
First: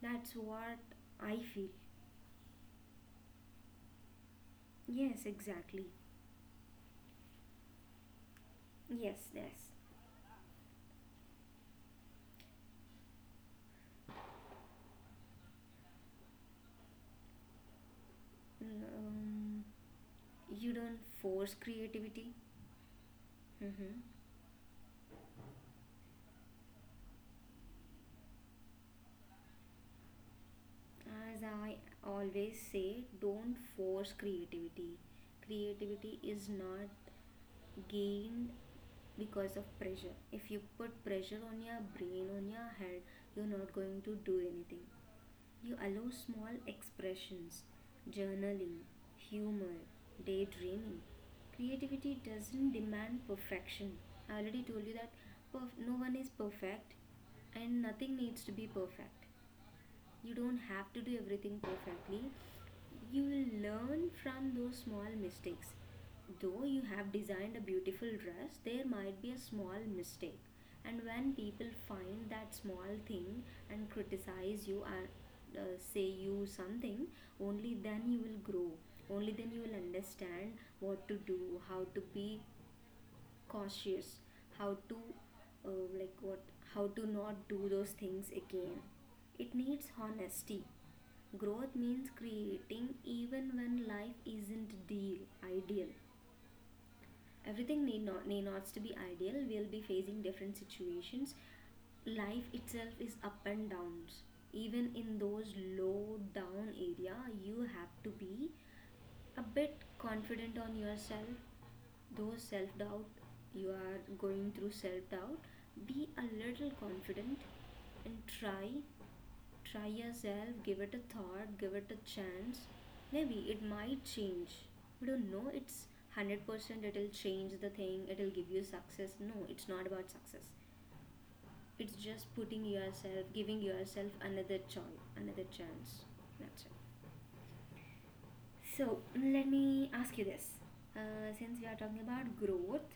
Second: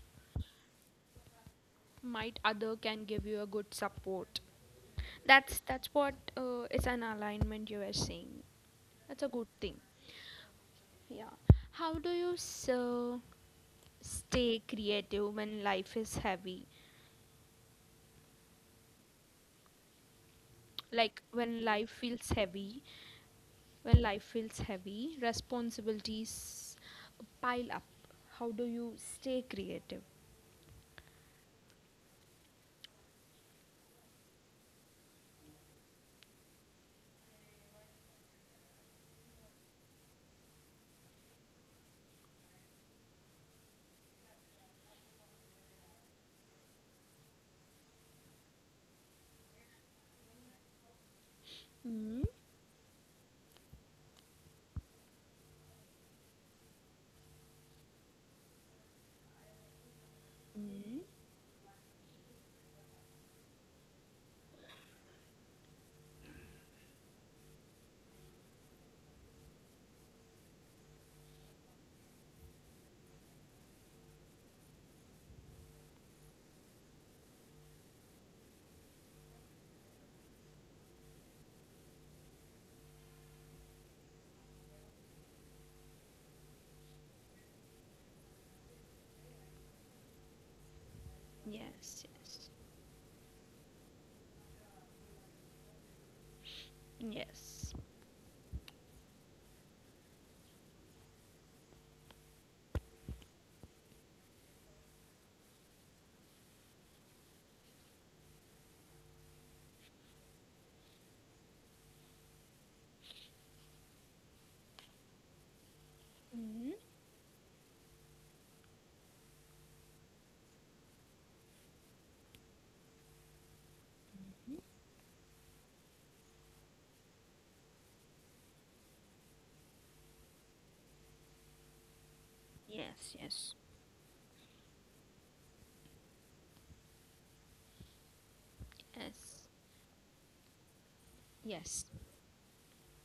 That's what I feel. Might other can give you a good support. Yes, That's exactly. that's what it's an alignment you are saying. Yes, That's a good yes. thing. Yeah. How do you so stay creative when life is heavy? um, you don't Like force when life feels creativity. heavy, Hmm. Responsibilities pile up. How do you stay creative? As I always say, don't force creativity. Creativity is not gained because of pressure. If you put pressure on your brain, on your head, you're not going to do anything. You allow small expressions, journaling, humor, daydreaming. Creativity Mm-hmm. doesn't demand perfection. I already told you that no one is perfect and nothing needs to be perfect. You don't have to do everything perfectly. You will learn from those small mistakes. Though you have designed a beautiful dress, there might be a small mistake. And when people find that small thing and criticize you and uh, say you something, only then you will grow. Only then you will understand what to do, how to be cautious, how to uh, like what how to not do those things again. It needs honesty. Growth Yes. means Yes. creating even when life isn't the ideal. Yes. Everything need not, to be ideal. We'll be facing different situations. Life itself is up and downs. Even in those low down area, you have to be a bit confident on yourself. Though self doubt, you are going through self doubt, be a Mm, little confident and try. Try yourself, give it a thought, give it a chance. Maybe it might change. We don't know it's 100% it'll change the thing, it'll give you success. No, it's not about success. It's just putting yes, yourself, yes, giving yourself another choice, another chance. That's it. So yes, let me ask you this. Since we are yes. talking about growth,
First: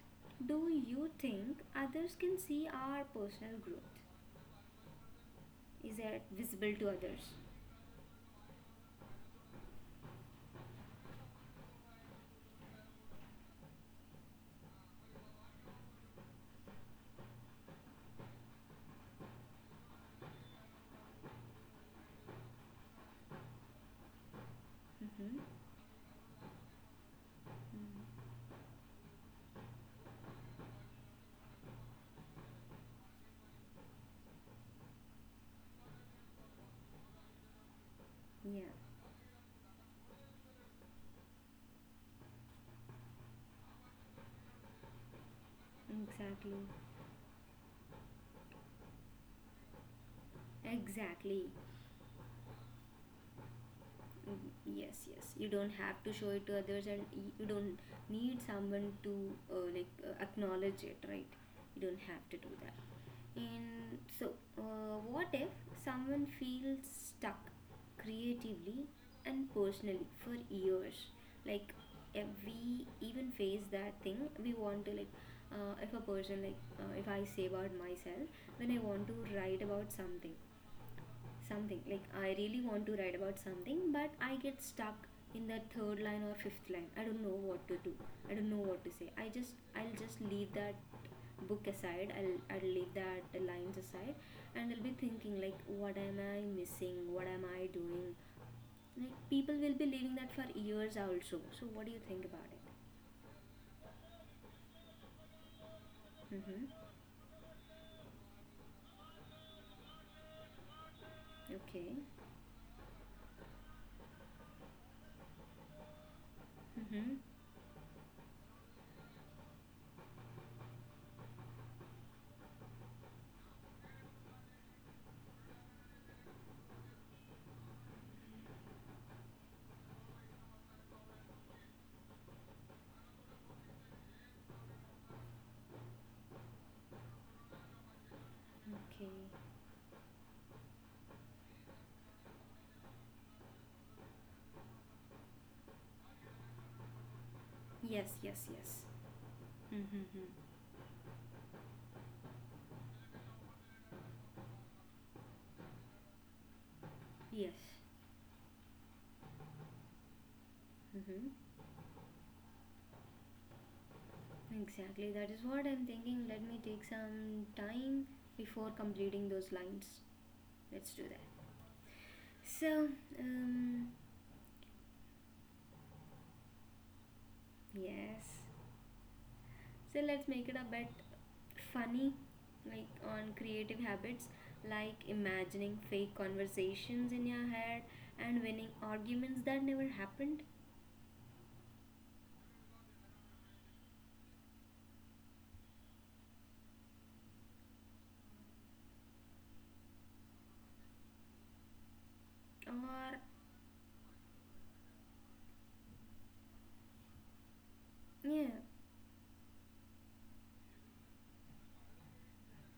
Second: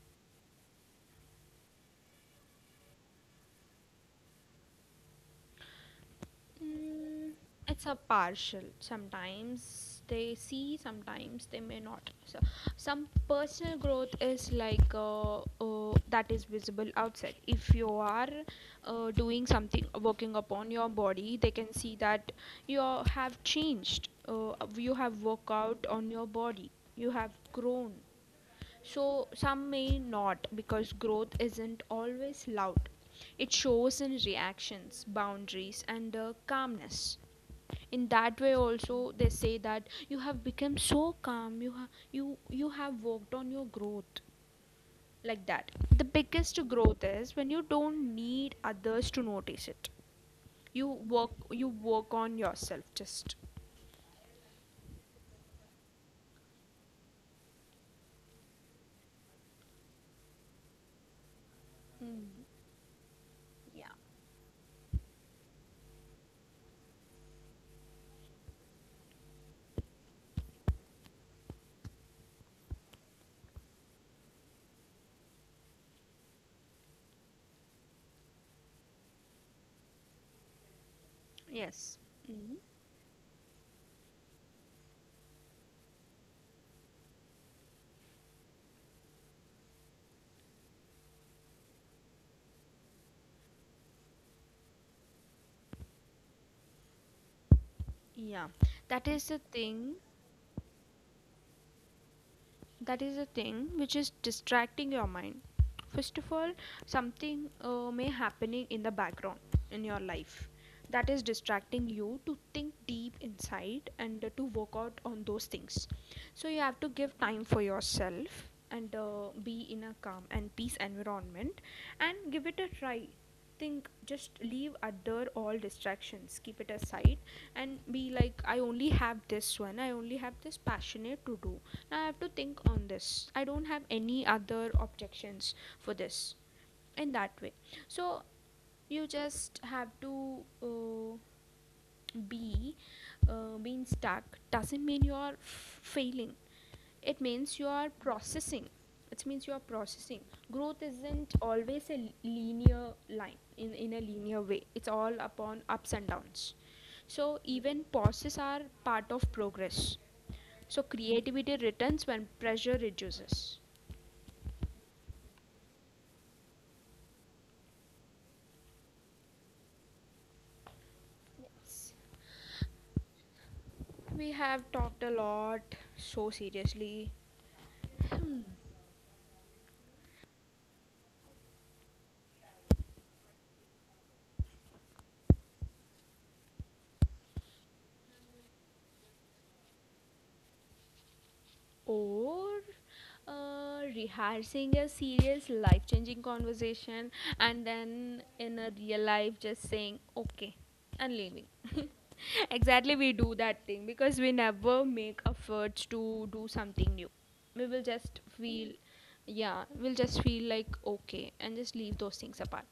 do you think others can see our personal growth? Is it visible to Mm, others? it's a partial. Sometimes they see, sometimes they may not. So some personal growth is like that is visible outside. If you are doing something, working upon your body, they can see that you have changed. You have Mm-hmm. worked out on your body. You have grown. Mm. So some may not because growth isn't always loud. It shows in reactions, boundaries, and calmness. In that way, Yeah, also, they say that you have become so calm, you, you have worked on your growth. Like that. The exactly. biggest growth is when you don't need others to notice it. You work, Exactly. you work on yourself just. Mm, yes, yes, you don't have to show it to others, and you don't need someone to acknowledge it, right? You don't have Mm, to do that. yeah. And so, what if someone feels stuck creatively and personally for years? Like, if we even face that thing, we want to, if a person, if I say about myself, then I want to write about something. Something, like, Yes. I really Mm. want to write about something, but I get stuck in the third line or fifth line. I don't know what to do. I don't know what to say. I'll just leave that book aside. I'll leave that lines aside. And I'll be thinking, like, what am I missing, what am I doing? Yeah, that Like, is the people will be thing. leaving that for years also. So what do you think about it? That is the thing which is distracting your mind first of all. Mm-hmm. Something may happening in the background in your life, that is distracting Okay. you to think deep inside and to work out on those things. So you have to Mm-hmm. give time for yourself and be in a calm and peace environment, and give it a try. Think, just leave other all distractions, keep it aside, and be like, I only have this one, I only have this passionate to do. Now I have to think on this. I don't have any other objections for this, in that way. So Okay. you just have to be being stuck doesn't mean you are failing. It means you are Yes, yes, yes. processing. It means you are Mm-hmm. processing. Growth isn't always a linear line in a linear way. It's all upon ups and downs. So Yes. even pauses are part of progress. So Mm-hmm. creativity returns when pressure reduces. Exactly, that is what I'm thinking. Let me take some time before completing those lines. Let's do that. Yes. So, um, We have talked a lot so seriously. yes. So let's make it a bit funny, like on creative habits, like imagining fake conversations in your head and winning arguments that never happened, Or rehearsing a serious life changing conversation, and then in a real life just saying okay and leaving. Exactly, or we do that thing because we never make efforts to do something new. We will just yeah. feel, yeah, we'll just feel like okay and just leave those things apart.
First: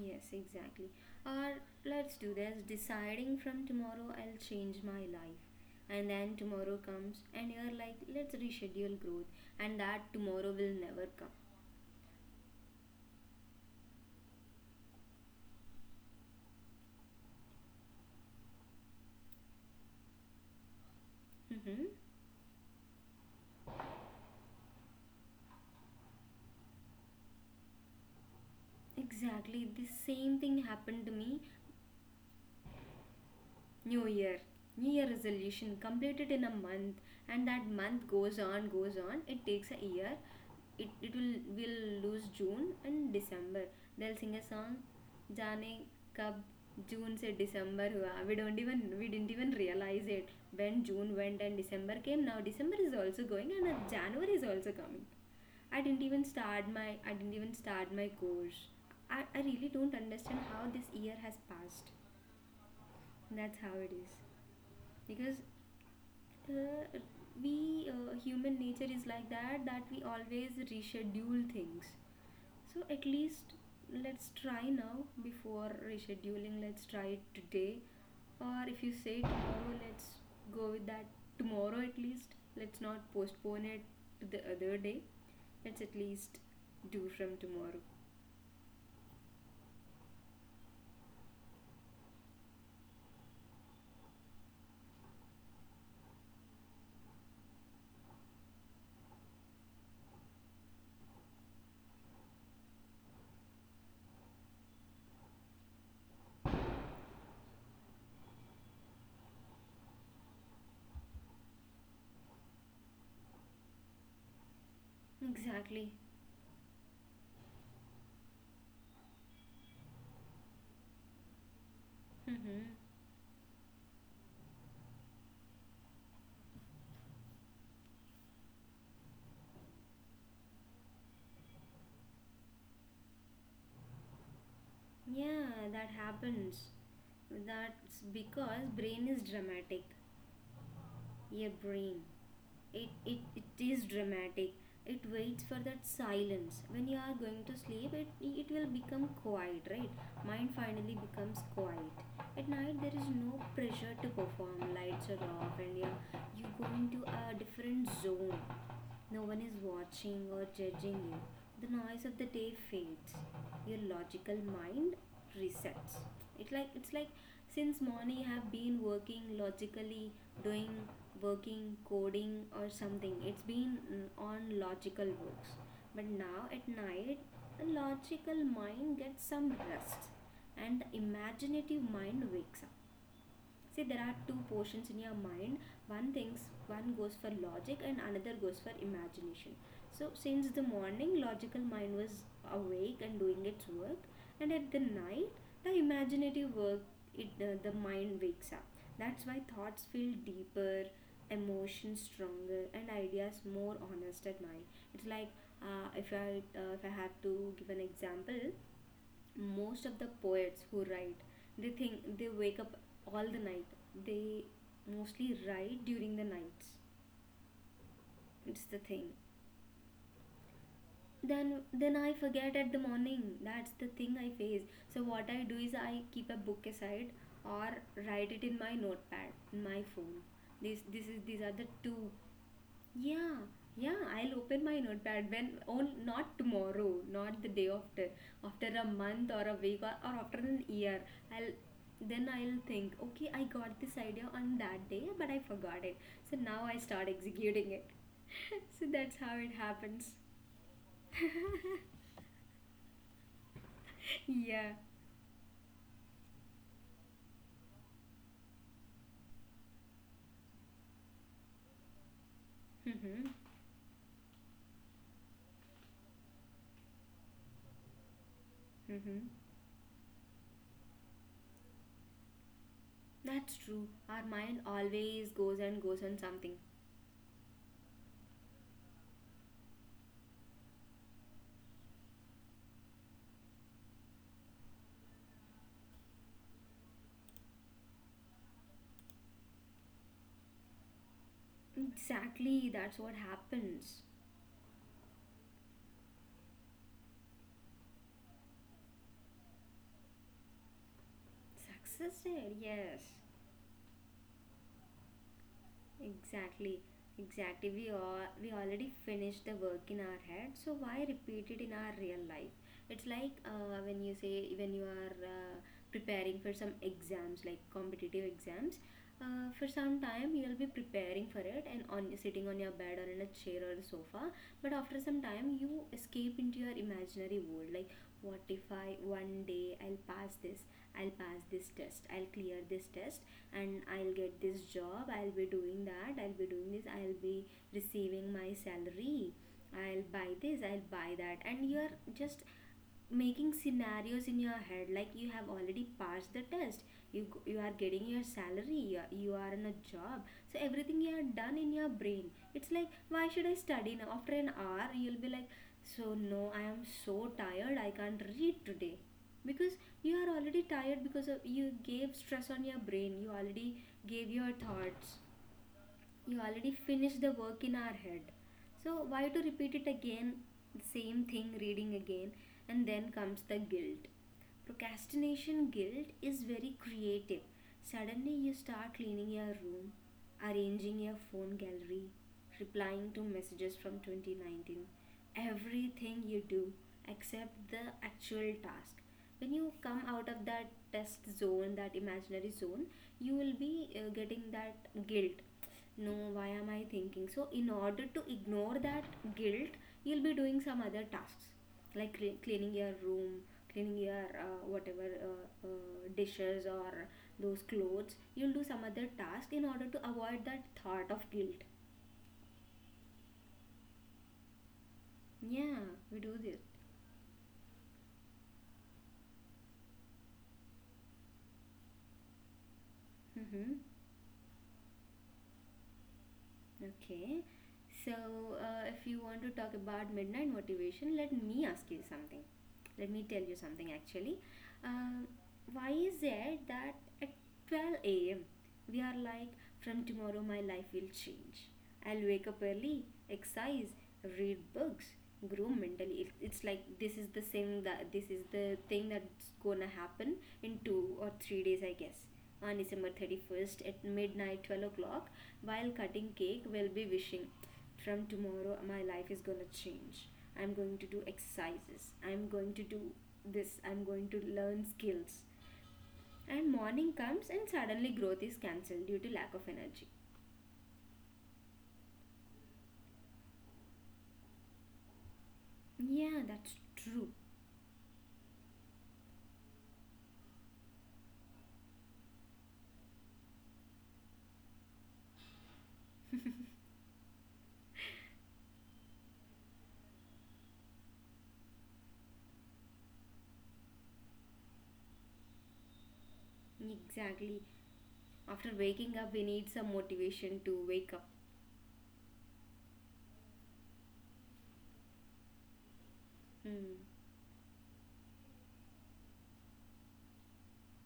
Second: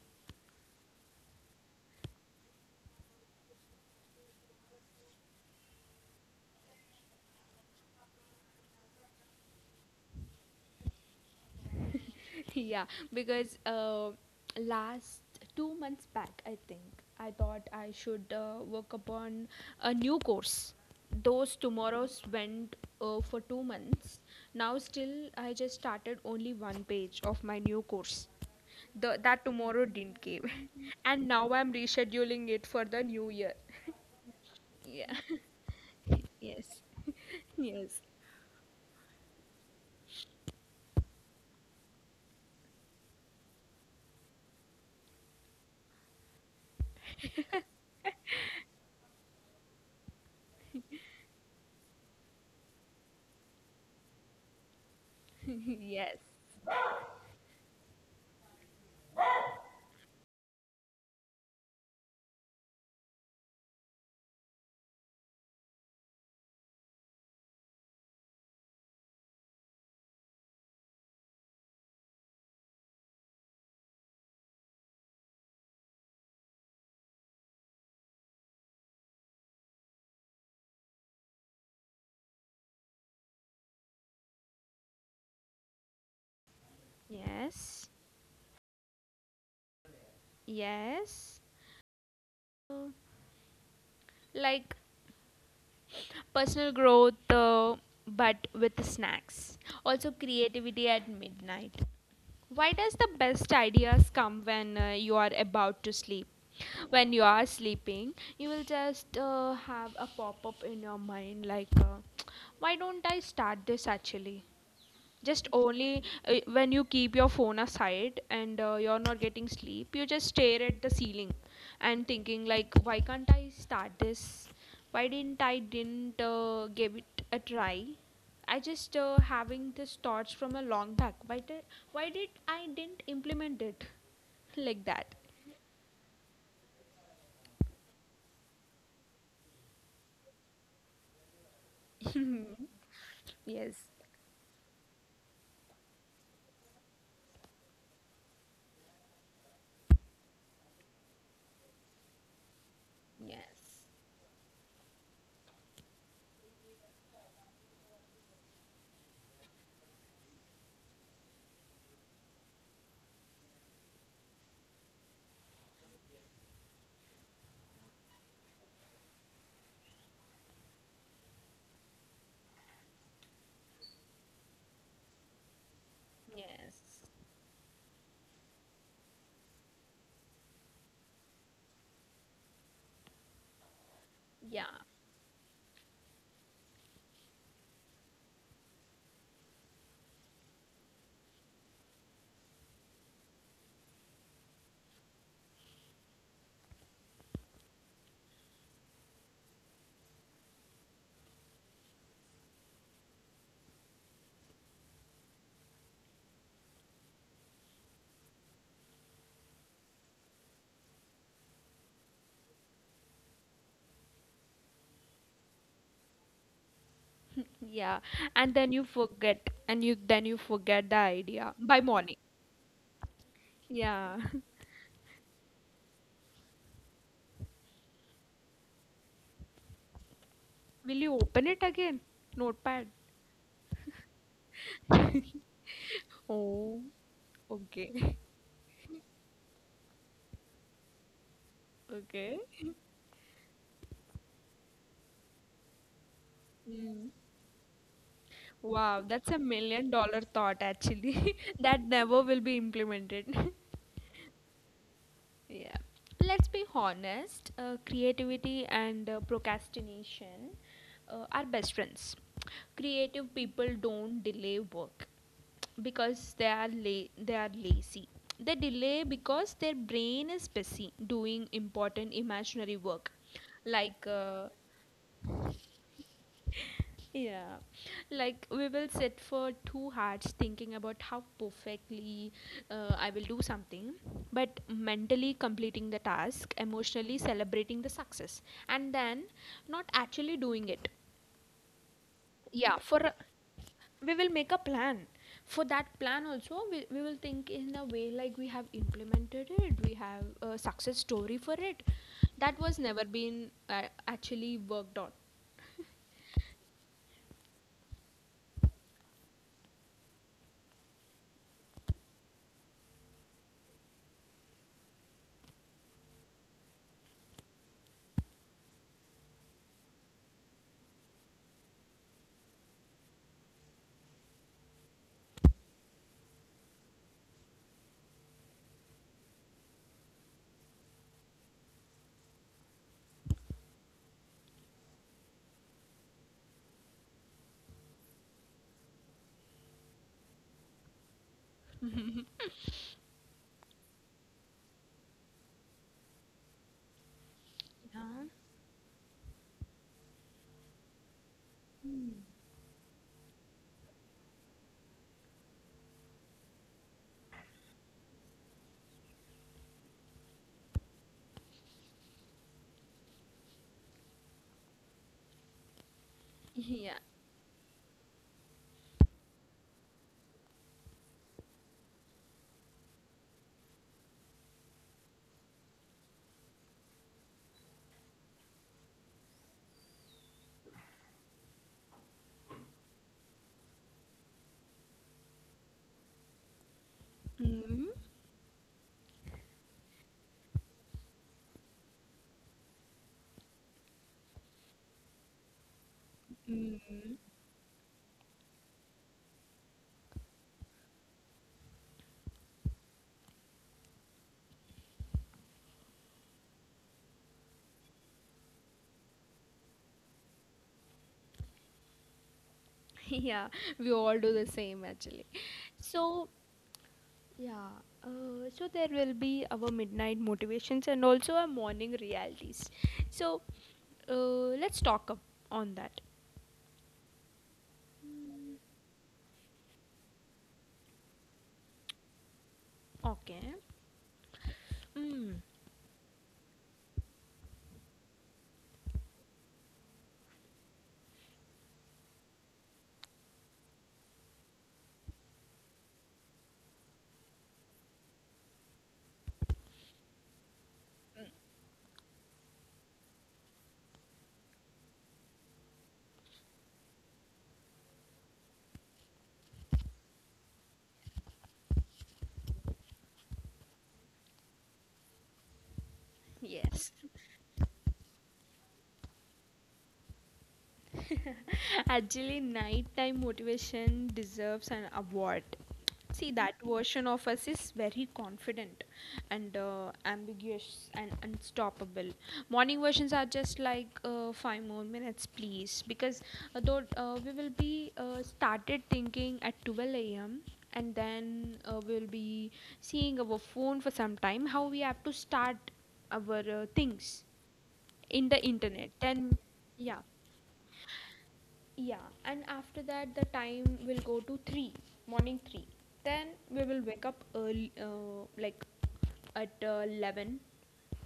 Yes, exactly. Or let's do this: deciding from tomorrow I'll change my life. And then tomorrow comes, and you're like, let's reschedule growth, and that tomorrow will never come. Yeah, because last 2 months back, I thought I should work upon a new course. Those Mm-hmm. tomorrows went for 2 months. Now still I just started only one page of my new course. That Exactly. tomorrow The didn't same came. thing happened to And me. now I'm rescheduling it for the new year. New Year. New Year Yeah. resolution completed in a Yes. month, and that Yes. month goes on, goes on. It takes a year, it will lose June and December. They'll sing a song, Jane Kab June से December हुआ. We didn't even realize it when June went and December came. Now December is also going, and January is also coming. yes, yes, I didn't even start my course. I really don't understand how this year has passed. That's how it is because, uh, we human nature is like that, that we always reschedule things. So at least, let's try now before rescheduling. Let's try it today. Or if you say tomorrow, let's go with that tomorrow at least. Let's not postpone it to the other day. Let's at least do from tomorrow. yes, yes. Uh, like personal growth, but with snacks. Also, creativity at midnight. Why does the best ideas come when you are about to sleep? When you are sleeping, you will just have a pop up in your mind like, why don't I start this actually? Just Exactly. only when you keep your phone aside and you're not getting sleep, you just stare at the ceiling and thinking Mm-hmm. like, why can't I start this? Why didn't I didn't give it a try? I just having these thoughts from a long back. Why did I didn't implement it? Like that. Yeah, that happens. That's because brain is dramatic. Your brain. It Yes, is dramatic. It waits for that silence. When you are going to sleep, it will become quiet, right? Mind finally becomes quiet. At night, there is no yes, pressure to perform. Lights are off, and you go into a different zone. No one is watching or judging you. The noise of the day fades. Your logical mind resets. It like it's like Since morning I have been working logically, doing working, coding or something. It's been, on logical works. But now at yes. night, the logical mind gets some rest and the imaginative mind wakes up. See, there are two Yeah. portions in your mind. One thinks, one goes for logic, and another goes for imagination. So, since the morning, logical mind was awake and doing its work, and at the night, the imaginative work, it the mind wakes up. That's why thoughts feel deeper, emotions stronger, and ideas more honest at night. It's like if I have to give an example. Most of the poets who write, they think, they wake up all the night, they mostly write during the nights. Yeah, and It's then the you thing. forget, and you then you forget the then idea by then I morning. forget at the morning. That's the thing Yeah. I face. So what I do is I keep a book aside or write it in my notepad in my phone. this Will this you is these open are it the two. again? Notepad. Yeah, yeah, I'll open my notepad when on not Oh, tomorrow, not the day after, okay. after a month or a week or after an year. I'll then Okay. I'll think, okay, I got this idea on that day, but I forgot it. So now I Mm. start executing it. So Wow, that's that's how a it million happens. dollar thought actually. That never will be implemented. Yeah. Yeah. Let's be honest, creativity and procrastination are best friends. Mm-hmm. Creative people don't delay work because they are lazy. They delay Mm-hmm. because their brain is busy doing important imaginary work, That's true. like Our mind always goes and goes on something. yeah, like we will sit for 2 hours thinking about how perfectly I will do something, but mentally completing the task, emotionally celebrating the success, and then not actually doing it. Exactly, Yeah, that's what happens. we will make a plan. For that plan, also, we will think in a way like we have implemented it, we have a success story for it. Success there, That was never yes. been actually worked on. Exactly, exactly. We already finished the work in our head, so why repeat it in our real life? It's like when you are preparing for some exams, like competitive exams. For some time you'll be preparing for it and on sitting on your bed or in a chair or a sofa, but after some time you escape into your imaginary world like, what if I, one day I'll pass this test, I'll clear this test, and I'll get this job, I'll be doing that, I'll be doing this, I'll be receiving my salary, I'll buy this, I'll buy that. And you're just making scenarios in your head like you have already passed the test, you are getting your salary, you are in a job. So everything you have done in your brain, it's like, why should I study now? After an hour you'll be like, so no, I am so tired, I can't read today, because you are already tired because of you gave stress on your brain. You already gave your thoughts, you already Yeah. finished the work in our head. So why to repeat it again, the same thing reading again, and then comes the guilt. Procrastination guilt is very creative. Suddenly you start cleaning your room, arranging your phone gallery, replying to messages from 2019. Everything you do except Yeah. the actual task. When you come out of that test zone, that imaginary zone, you will be getting that guilt, no, why am I Hmm. thinking so? In order to ignore that guilt, you'll be doing some other tasks like cleaning your room, cleaning your, whatever, dishes or those clothes. You'll do some other task in order to avoid that thought of guilt. Yeah, we all do the same actually, Yeah, we so do this. yeah. So there will be our midnight motivations and also our morning realities, so Mm-hmm. Let's talk up on that. Okay, so Mm, if you want to talk about midnight motivation, let me ask you something. Let me tell okay. you something actually. um, Mm, why is it that at 12 a.m. we are like, from tomorrow my life will change. I'll wake up early, exercise, read books, grow mentally. It's like this is the thing that this is the thing that's gonna happen in 2 or 3 days, I guess. On December 31st at midnight, 12 o'clock, while cutting cake, we'll be wishing. From tomorrow, my life is gonna change. I'm going to do exercises. I'm going to do this. I'm going to learn skills. And yes. morning comes, and suddenly growth is cancelled due to lack of energy. Actually, nighttime motivation deserves an award. See, Yeah, that that's version of true. us is very confident and ambiguous and unstoppable. Morning versions are just like 5 more minutes, please, because though we will be started thinking at 12 a.m. And then we'll be seeing our phone for some time. How we have to start our things Exactly. in the After internet. waking up, Then, we need some yeah, motivation to wake up. yeah, and after that, the time will go to 3, morning 3. Then we will Hmm. wake up early, like at 11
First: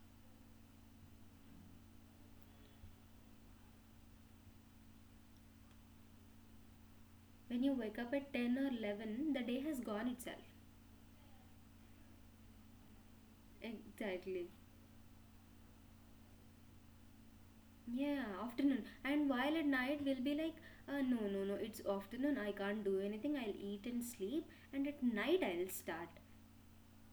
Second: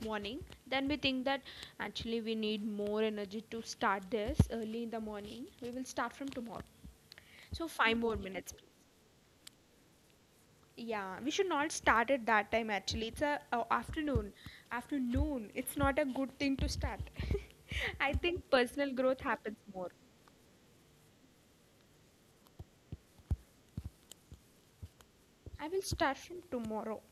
morning. Then we think that actually we need more energy to start this early in the morning. We will start from tomorrow. When So, you 5 wake up more at minutes, 10 or please. 11, the day has gone itself. Yeah, we should not start at that time actually. It's a afternoon. Exactly. Afternoon. It's not a good thing to start. I Yeah, think afternoon. personal growth And happens while at more. night we'll be like, no, no, no, it's afternoon, I can't do anything, I'll eat and sleep. And at night I I'll will start. start from tomorrow,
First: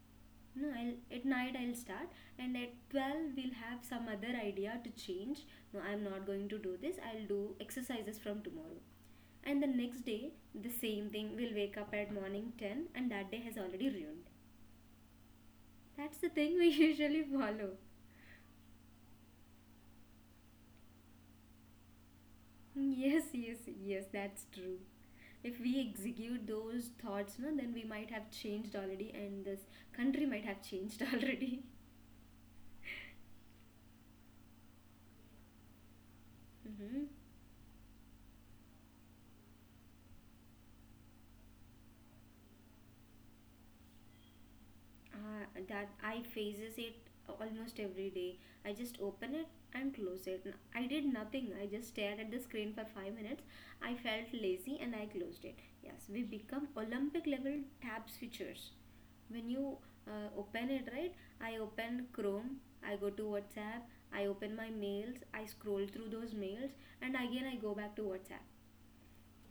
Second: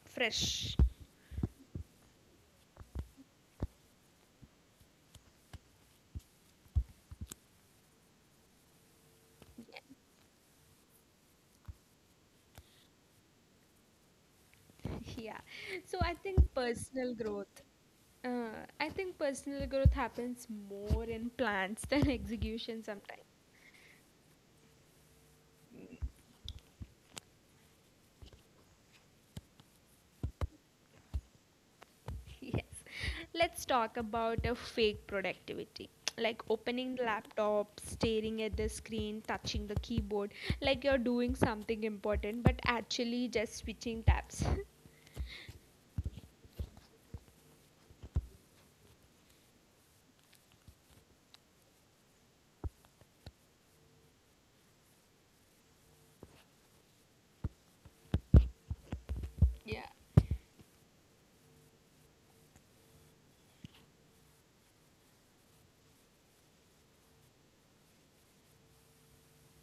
No, fresh. I'll at night I'll start. And at 12 we'll have some other idea to change. No, I'm not going to do this. I'll do exercises from tomorrow. And the next day, the same thing. We'll wake up at morning 10, and that day has already ruined. Yeah. So I That's the think thing we personal usually growth. follow. I think personal growth happens more in plans than execution sometimes. Yes, yes, yes, that's true. If we execute those thoughts, no, then we might have changed already, and this country might have changed already. Yes. Let's talk about a fake productivity. Like opening the Mm-hmm. laptop, staring at the screen, touching the keyboard, like you're doing something important, but actually just switching tabs. That I phases it almost every day. I just open it and close it. I did nothing. I just stared at the screen for 5 minutes. I felt lazy and I closed it. Yes, we become Olympic level tab switchers when you Yeah. Open it, right? I open Chrome, I go to WhatsApp, I open my mails, I scroll through those mails, and again I go back to WhatsApp.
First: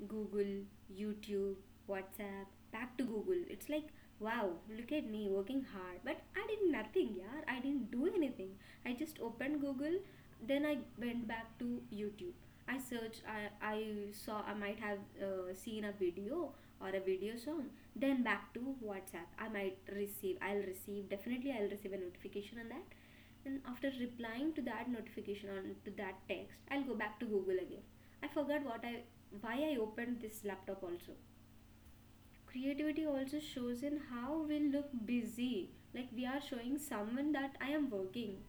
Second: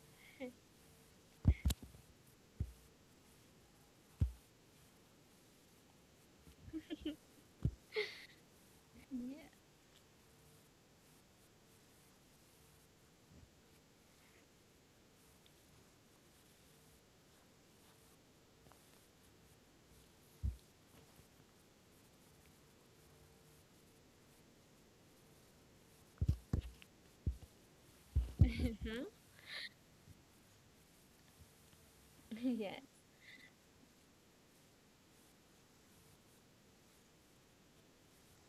Google, YouTube, WhatsApp, back to Google. It's like, wow, look at me working hard. But I did nothing, yeah, I didn't do anything. I just opened Google, then I went back to YouTube. I searched, I saw, I might have seen a video or a video song. Then back to WhatsApp. I might receive, I'll receive, definitely I'll receive a notification on that. Then after replying to that notification or to that text, I'll go back to Google again. I forgot what I why I opened this laptop also. Yes, Creativity also shows in how we look busy, like we are showing someone that I am working.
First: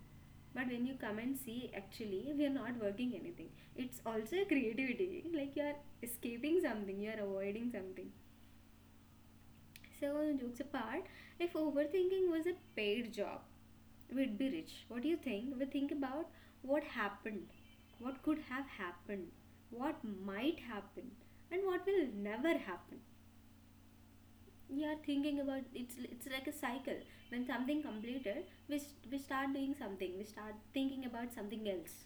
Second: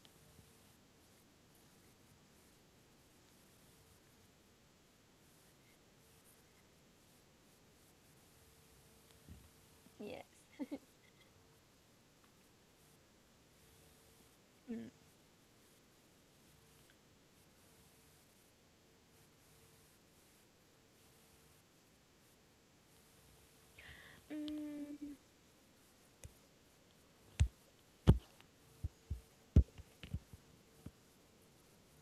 But when you come and see, actually, we are not working anything. It's also creativity, like you are escaping something, you are avoiding something. So, yes. all jokes apart, if overthinking was a paid job, we'd be rich. Mm. What do you think? We think about what happened, what could have happened, what might happen, and what will never happen. We are Mm. thinking about, it's like a cycle. When something completed, we start doing something. We start thinking about something else.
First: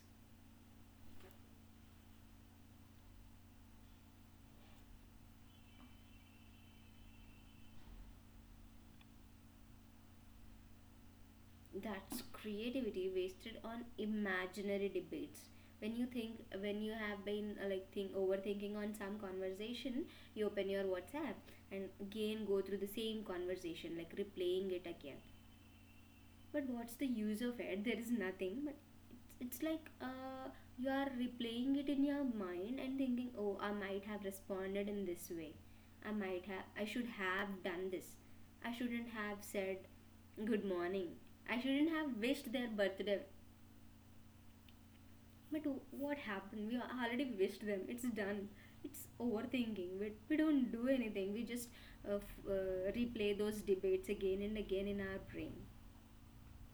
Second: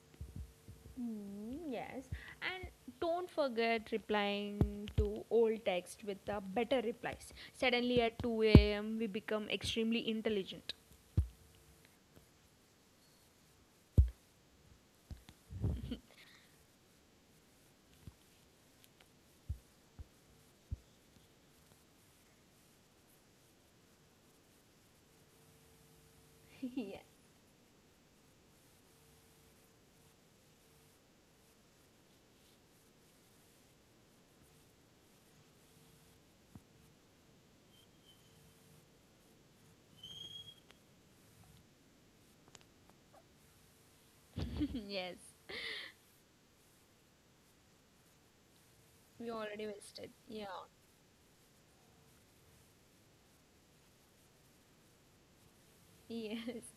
Mm, yes, and don't forget replying to old text with the better replies. Suddenly at 2 a.m., we become extremely intelligent. That's creativity wasted on imaginary debates. When you have been like, think overthinking on some conversation, you open your WhatsApp and again go through the same conversation, like replaying it again. But what's yeah. the use of it? There is nothing. But it's like, you are replaying it in your mind and thinking, oh, I might have responded in this way, I should have done this, I shouldn't have said good morning, I shouldn't have wished their birthday. Yes. But what happened? We already wished them, it's done. It's We already overthinking. wasted. We Yeah. don't do anything. We just replay those debates again and again in our brain. Yes.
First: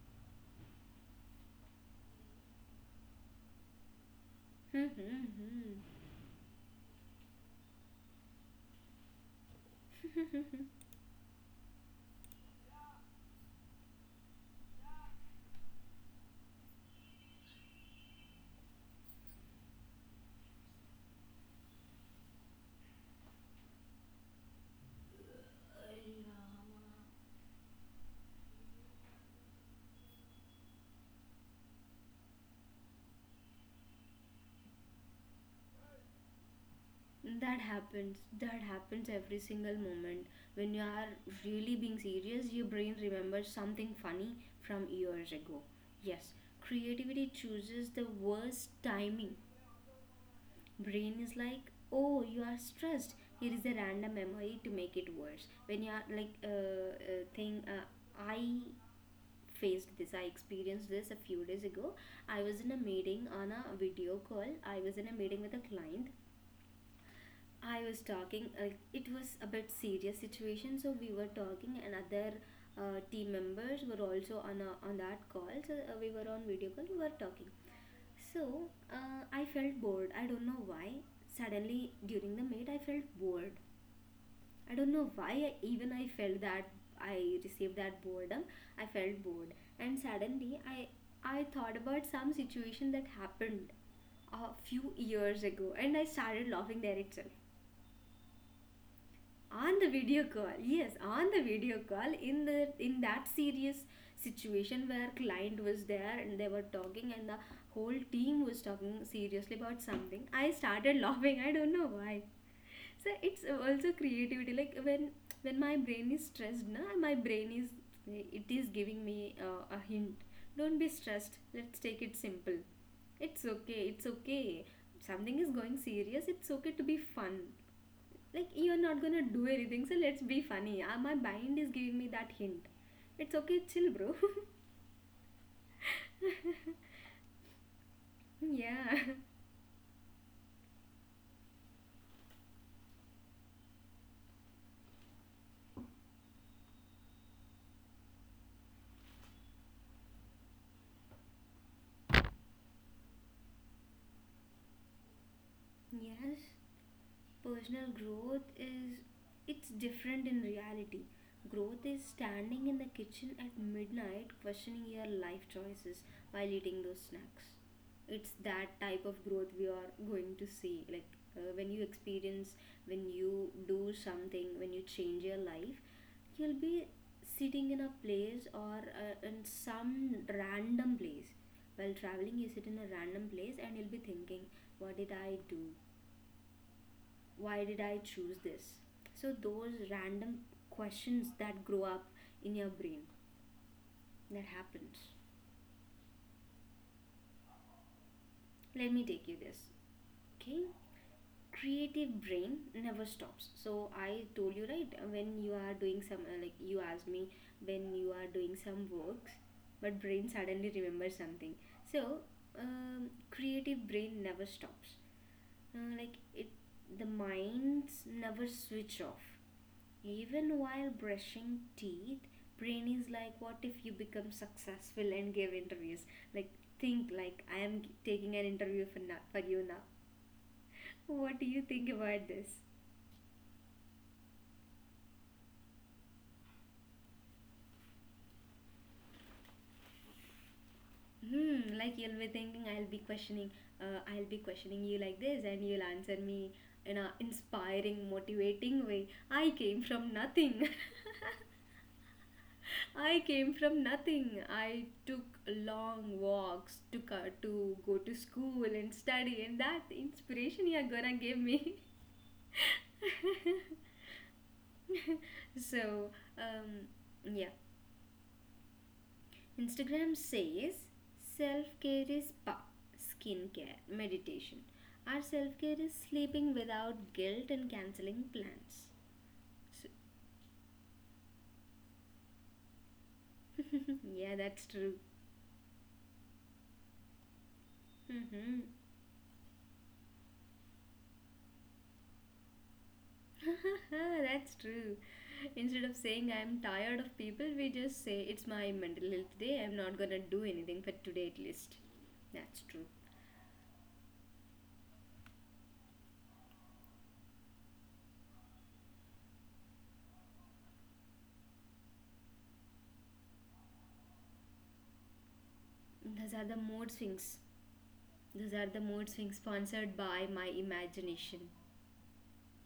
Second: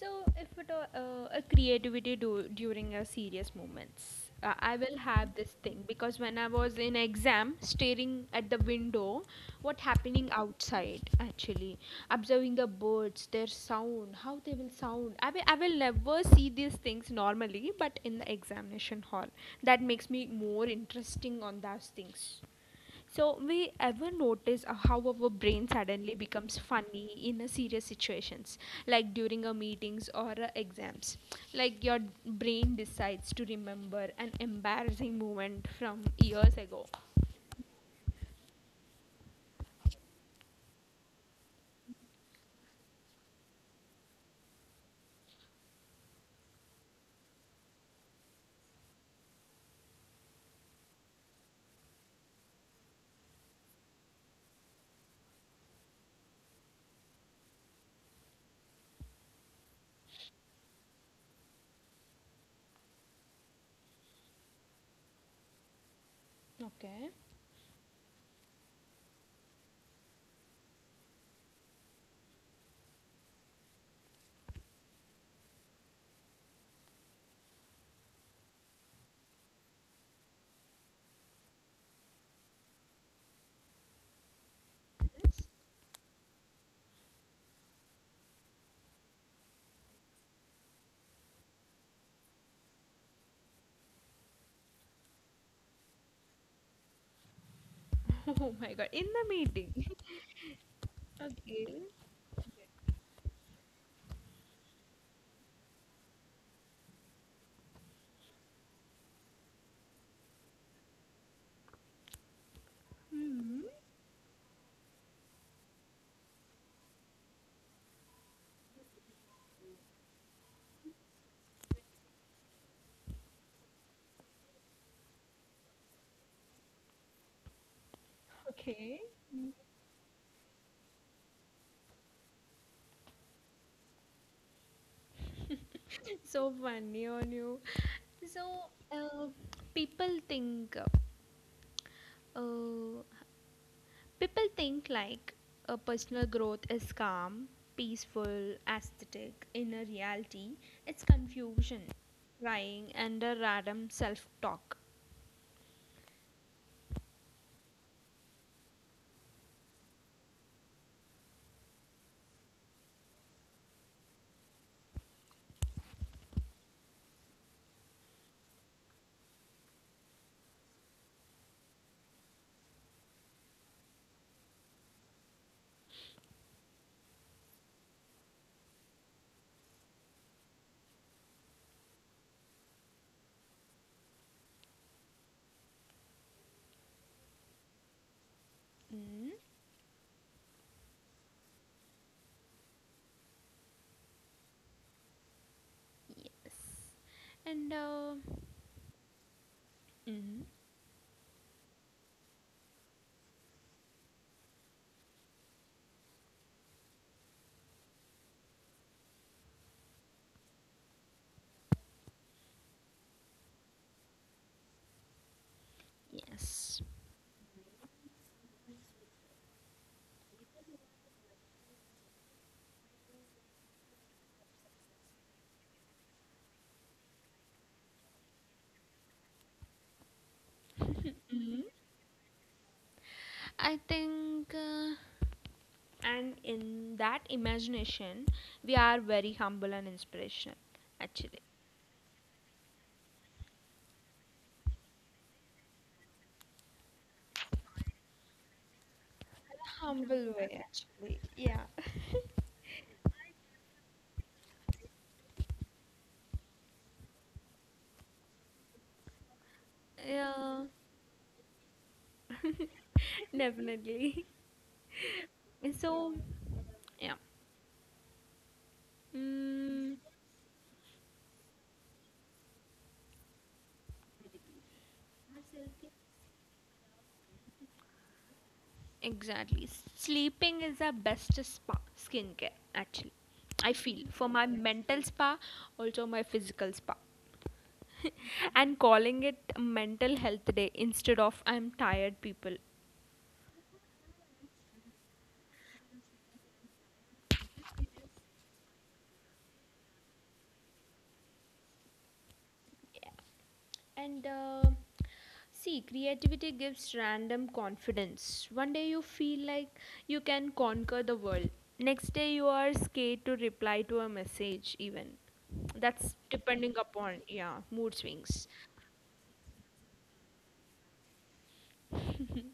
So, if it, all- a creativity do, during a serious moments, I will have this thing because when I was in exam, staring at the window, what happening outside actually, observing the birds, their sound, how they will sound. I will never see these things normally, but in the examination hall, that makes me more interesting on those things. So, we ever notice how our brain suddenly becomes funny in a serious situations, like during a meetings or a exams. Like your brain decides to remember an embarrassing moment from years ago. That happens. That happens every single moment. When you are really being serious, your brain remembers something funny from years ago. Yes, creativity chooses the worst timing. Brain is like, oh, you are stressed, here is a random memory to make it worse. When you are like, I I experienced this a few days ago. I was in a meeting on a video call, I was in a meeting with a client. Okay. I was talking, it was a bit serious situation, so we were talking, and other team members were also on on that call. So we were on video call, we were talking. So I felt bored. I don't know why. Suddenly during the meet, I felt bored. I don't know why. Even I felt that I received that boredom. I felt bored, and suddenly I thought about some situation that happened a few years ago, and I started laughing there itself. Oh my god, in the On meeting. the video call, yes, on the video Okay. call, in the in that serious situation where client was there and they were talking, and the whole team was talking seriously about something, I started laughing, I don't know why. So it's also creativity, like when my brain is stressed, na, my brain is it is giving me a hint. Don't be stressed, let's take it simple, it's okay, it's okay. Something is going serious, it's okay to be fun, like you're not Okay. gonna do anything, so let's be funny. Ah, my mind is giving me that hint, it's okay, chill bro. So funny on you. So, Yeah. People think, uh, people think like a personal growth is calm, peaceful, aesthetic. In a reality, it's confusion, crying, and a random self-talk. Yes. Personal growth is, it's different in reality. Growth is standing in the kitchen at midnight questioning your life choices while eating those snacks. It's that type of growth we are going to see. Like, when you experience, when you do something, when you change your life, you'll be sitting in a place or in some random place. While traveling, you sit in a random place and you'll be thinking, what did I do? Why did I choose this? So Mm, those random questions that grow up in your brain, that happens. yes, and Let me take you this. mm, Okay? Creative brain never stops. So I told you, right? When you are doing some like you asked me, when you are doing some works, but brain suddenly remembers something. So Creative brain never stops. Like it yes, the minds never switch off. Even while brushing teeth, brain is like, what if you become successful and give interviews? Like, think like I am taking an interview for now, for you now. What do you mhm. think about this? I think. And in that imagination, we are very humble and inspirational. Actually, Hmm, like you'll be thinking, I'll be I'll be questioning you like this, and you'll answer me in a inspiring, motivating way. I came from humble way, nothing. actually. Yeah. I came from nothing. I took long walks to go to school and study, and that inspiration Yeah, you're gonna give me. definitely. so, So, um, yeah. yeah. Mm, Instagram says self care is power, skincare, meditation. Our self care is sleeping without guilt and canceling plans. exactly. So, Sleeping is the best spa skincare actually. I feel yeah, for my that's true. mental spa, also my physical spa. Mm-hmm. And calling it mental health day instead of I'm tired people. That's true. Instead of saying I'm tired of people, we just say it's my mental health day. I'm not gonna do anything for today at least. That's true. Yeah. And see, creativity gives random confidence. One day you feel like you can conquer the world. Next day you are scared to reply to a message even. That's Those are the depending mood upon swings. yeah mood Those swings. are the mood swings sponsored by my imagination.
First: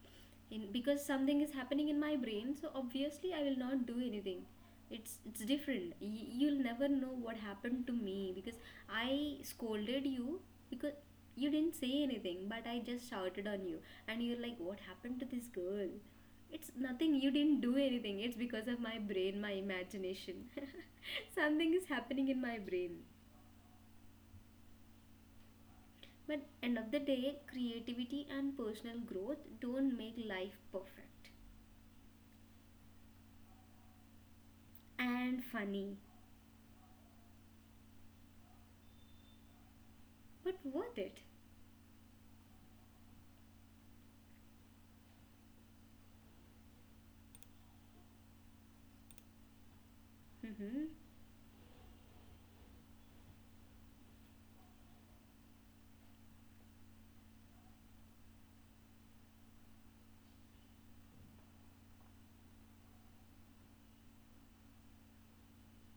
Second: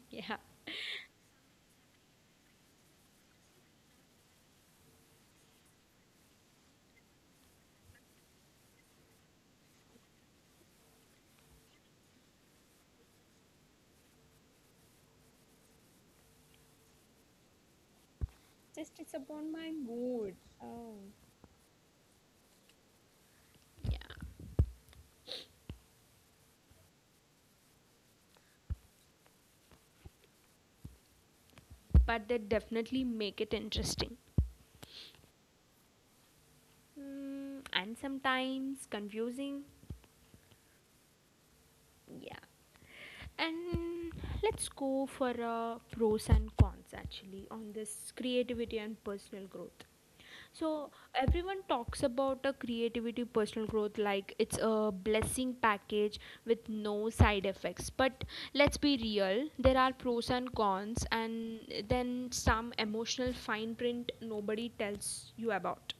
Yeah. In, because something is happening in my brain, so obviously I will not do anything. It's different. You'll never know what happened to me, because I scolded you, because you didn't say anything, but I just shouted on you, and you're like, what happened to this girl? It's nothing. You didn't do anything. It's because of Just my it's brain, upon my my mood. imagination. Oh. Something is happening in my brain. But end of the day, creativity and personal growth don't make life perfect. But they definitely make it interesting, And funny. mm, and sometimes confusing. But worth it. Yeah. And let's go for pros and cons actually on this creativity and personal growth. So Hmm. everyone talks about a creativity personal growth like it's a blessing package with no side effects. But let's be real, there are pros and cons and then some emotional fine print nobody tells you about.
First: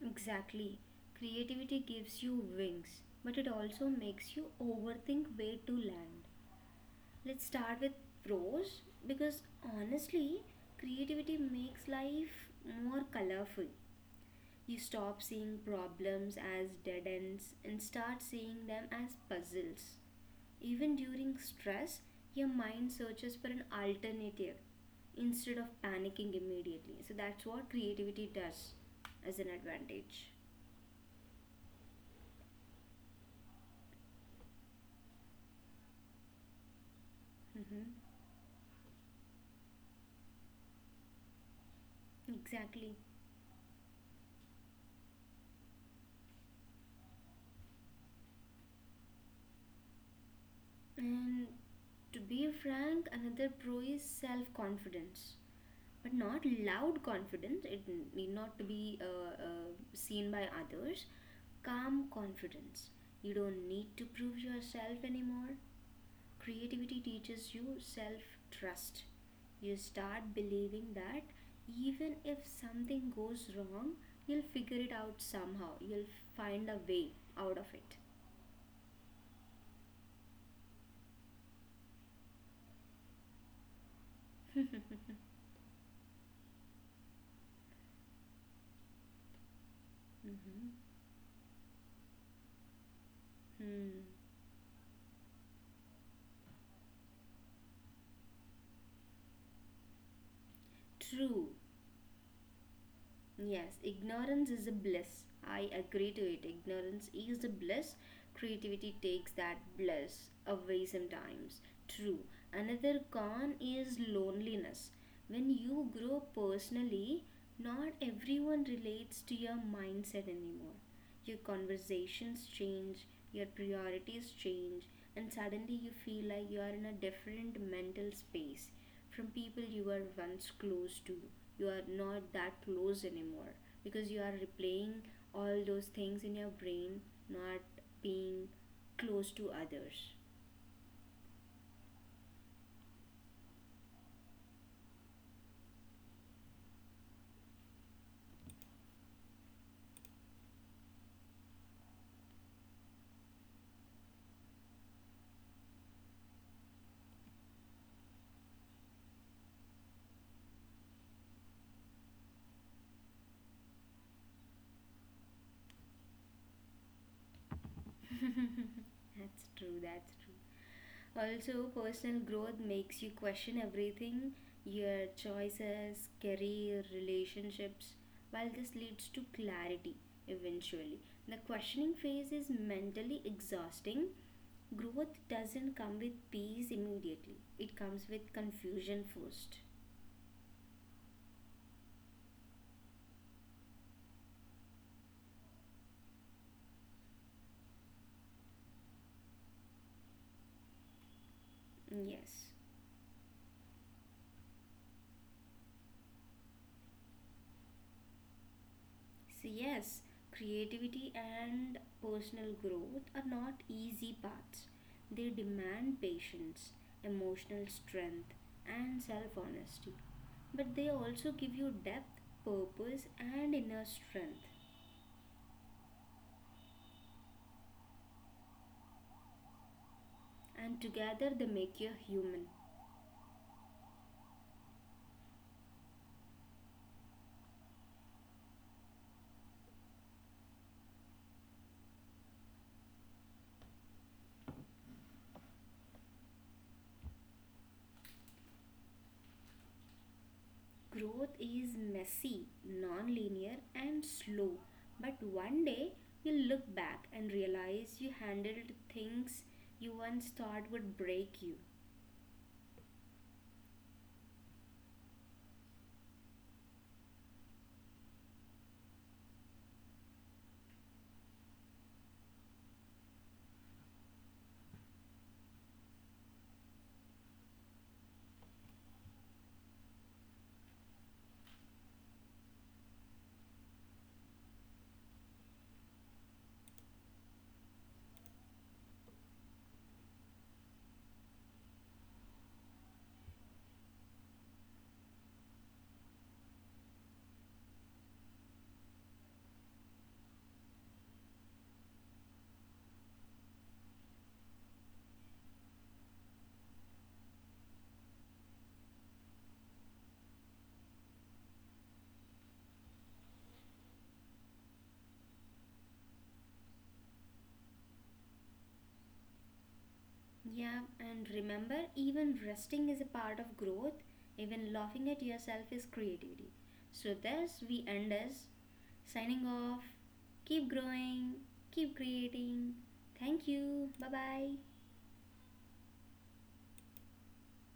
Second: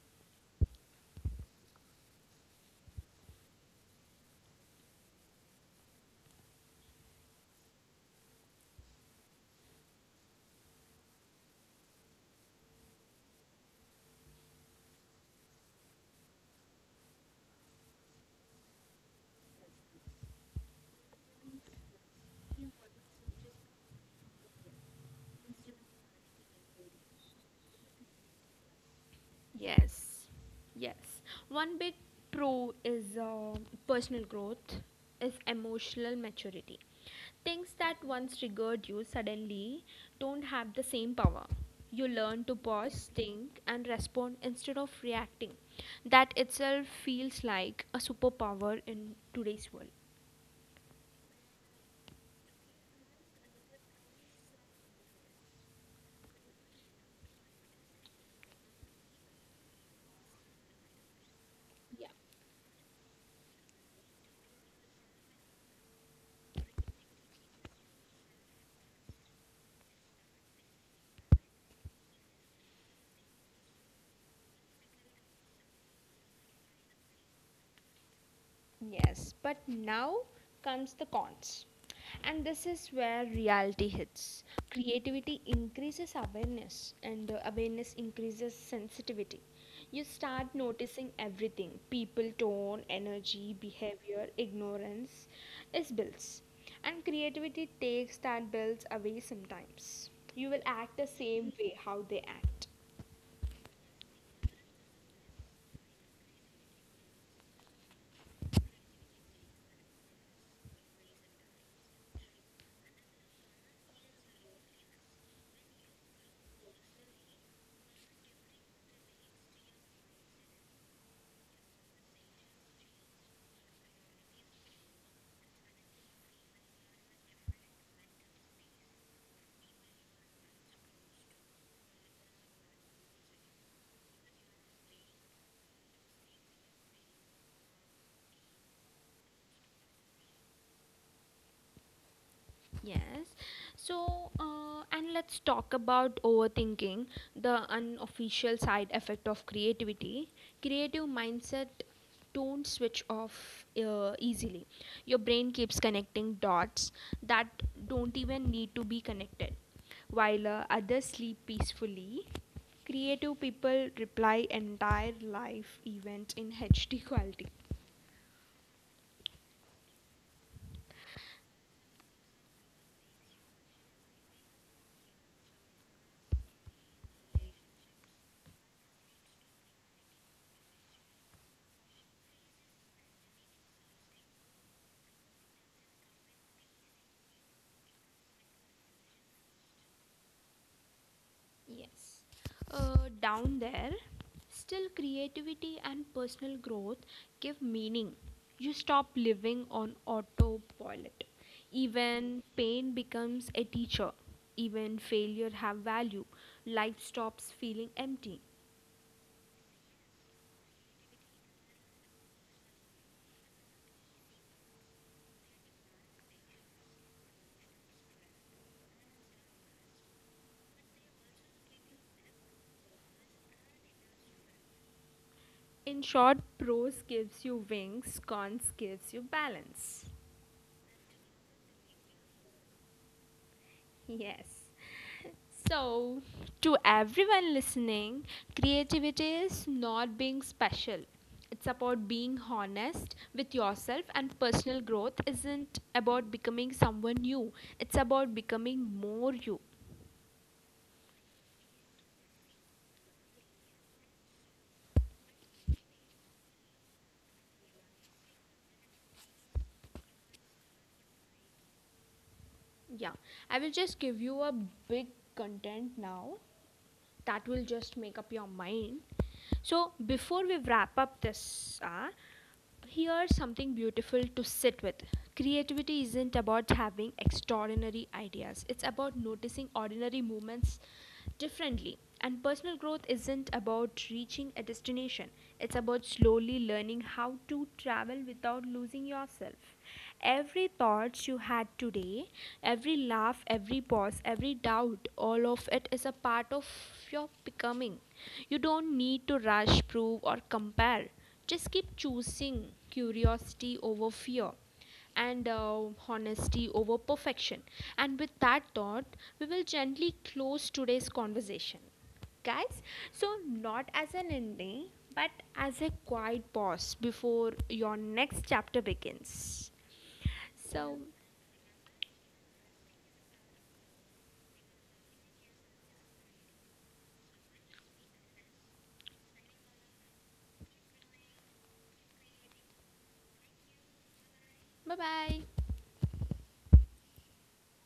Exactly. Creativity gives you wings, but it also makes you overthink where to land. Let's start with pros, because honestly, creativity makes life more colorful. You stop seeing problems as dead ends and start seeing them as puzzles. Even during stress, your mind searches for an alternative instead of panicking immediately. So that's what creativity does as an Yes, advantage. yes. One big pro is personal growth, is emotional maturity. Things Mm-hmm. that once triggered you suddenly don't have the same power. You learn to Exactly. pause, think, and respond instead of reacting. That itself feels like a superpower in today's world. And to be frank, another pro is self confidence, but not loud confidence. It need not to be seen by others. Yeah. Calm confidence. You don't need to prove yourself anymore. Creativity teaches you self trust. You start believing that even if something goes wrong, you'll figure it out somehow. You'll find a way out of it. Yes, but now comes the cons. And this is where reality hits. Creativity increases awareness, and awareness increases sensitivity. You start Mm-hmm. noticing everything, people tone energy Hmm. behavior ignorance is builds, and creativity takes that builds away sometimes. You will act the True. same way how they act. Yes, ignorance is a bliss. I agree to it. Ignorance is a bliss. Creativity takes that bliss away sometimes. True. Another con is loneliness. When you grow personally, not everyone relates to your mindset anymore. Your conversations change, your priorities change, and suddenly you feel like you are in a different mental space from people you were once close to. You are not that close anymore, because you are replaying all those things in your brain, not being close to others. Yes. So, and let's talk about overthinking, the unofficial side effect of creativity. Creative mindset don't switch off easily. Your brain keeps connecting dots that don't even need to be connected. While others sleep peacefully, creative people reply entire life events in HD quality. That's true, that's true. Also, personal growth makes you question everything: your choices, career, relationships. While this leads to clarity eventually, the questioning phase is mentally exhausting. Growth doesn't come with peace immediately, it comes with confusion first. Yes. Down there, still creativity and personal growth give meaning. You stop living on autopilot. Even Yes. pain becomes a teacher. Even failure have value. Life stops feeling empty. So, yes, creativity and personal growth are not easy paths. They demand patience, emotional strength, and self honesty. But they also give you depth, purpose, and inner strength. In short, prose gives you wings, cons gives you balance. And together they make you human. Yes. So, to everyone listening, creativity is not being special. It's about being honest with yourself, and personal growth isn't about becoming someone new, it's about becoming more you. Growth is messy, non linear, and slow. But one day you'll look back and realize you handled things you once thought would break you. Yeah, I will just give you a big content now that will just make up your mind. So before we wrap up this hour, here's something beautiful to sit with. Creativity isn't about having extraordinary ideas, it's about noticing ordinary moments differently. And personal growth isn't about reaching a destination, it's about slowly learning how to travel without losing yourself. Every thought you had today, every laugh, every pause, every doubt, all of it is a part of your becoming. You don't need to rush, prove, or compare. Just keep choosing curiosity over fear and honesty over perfection. And with that thought, we will gently close today's conversation. Guys, so not as an ending, but as a quiet pause before your next chapter begins. Yeah, So, and remember, even resting is a part of growth. Even laughing at yourself is creativity. So, thus, we end us signing off. Keep growing, keep creating. Thank you. Bye bye. bye bye.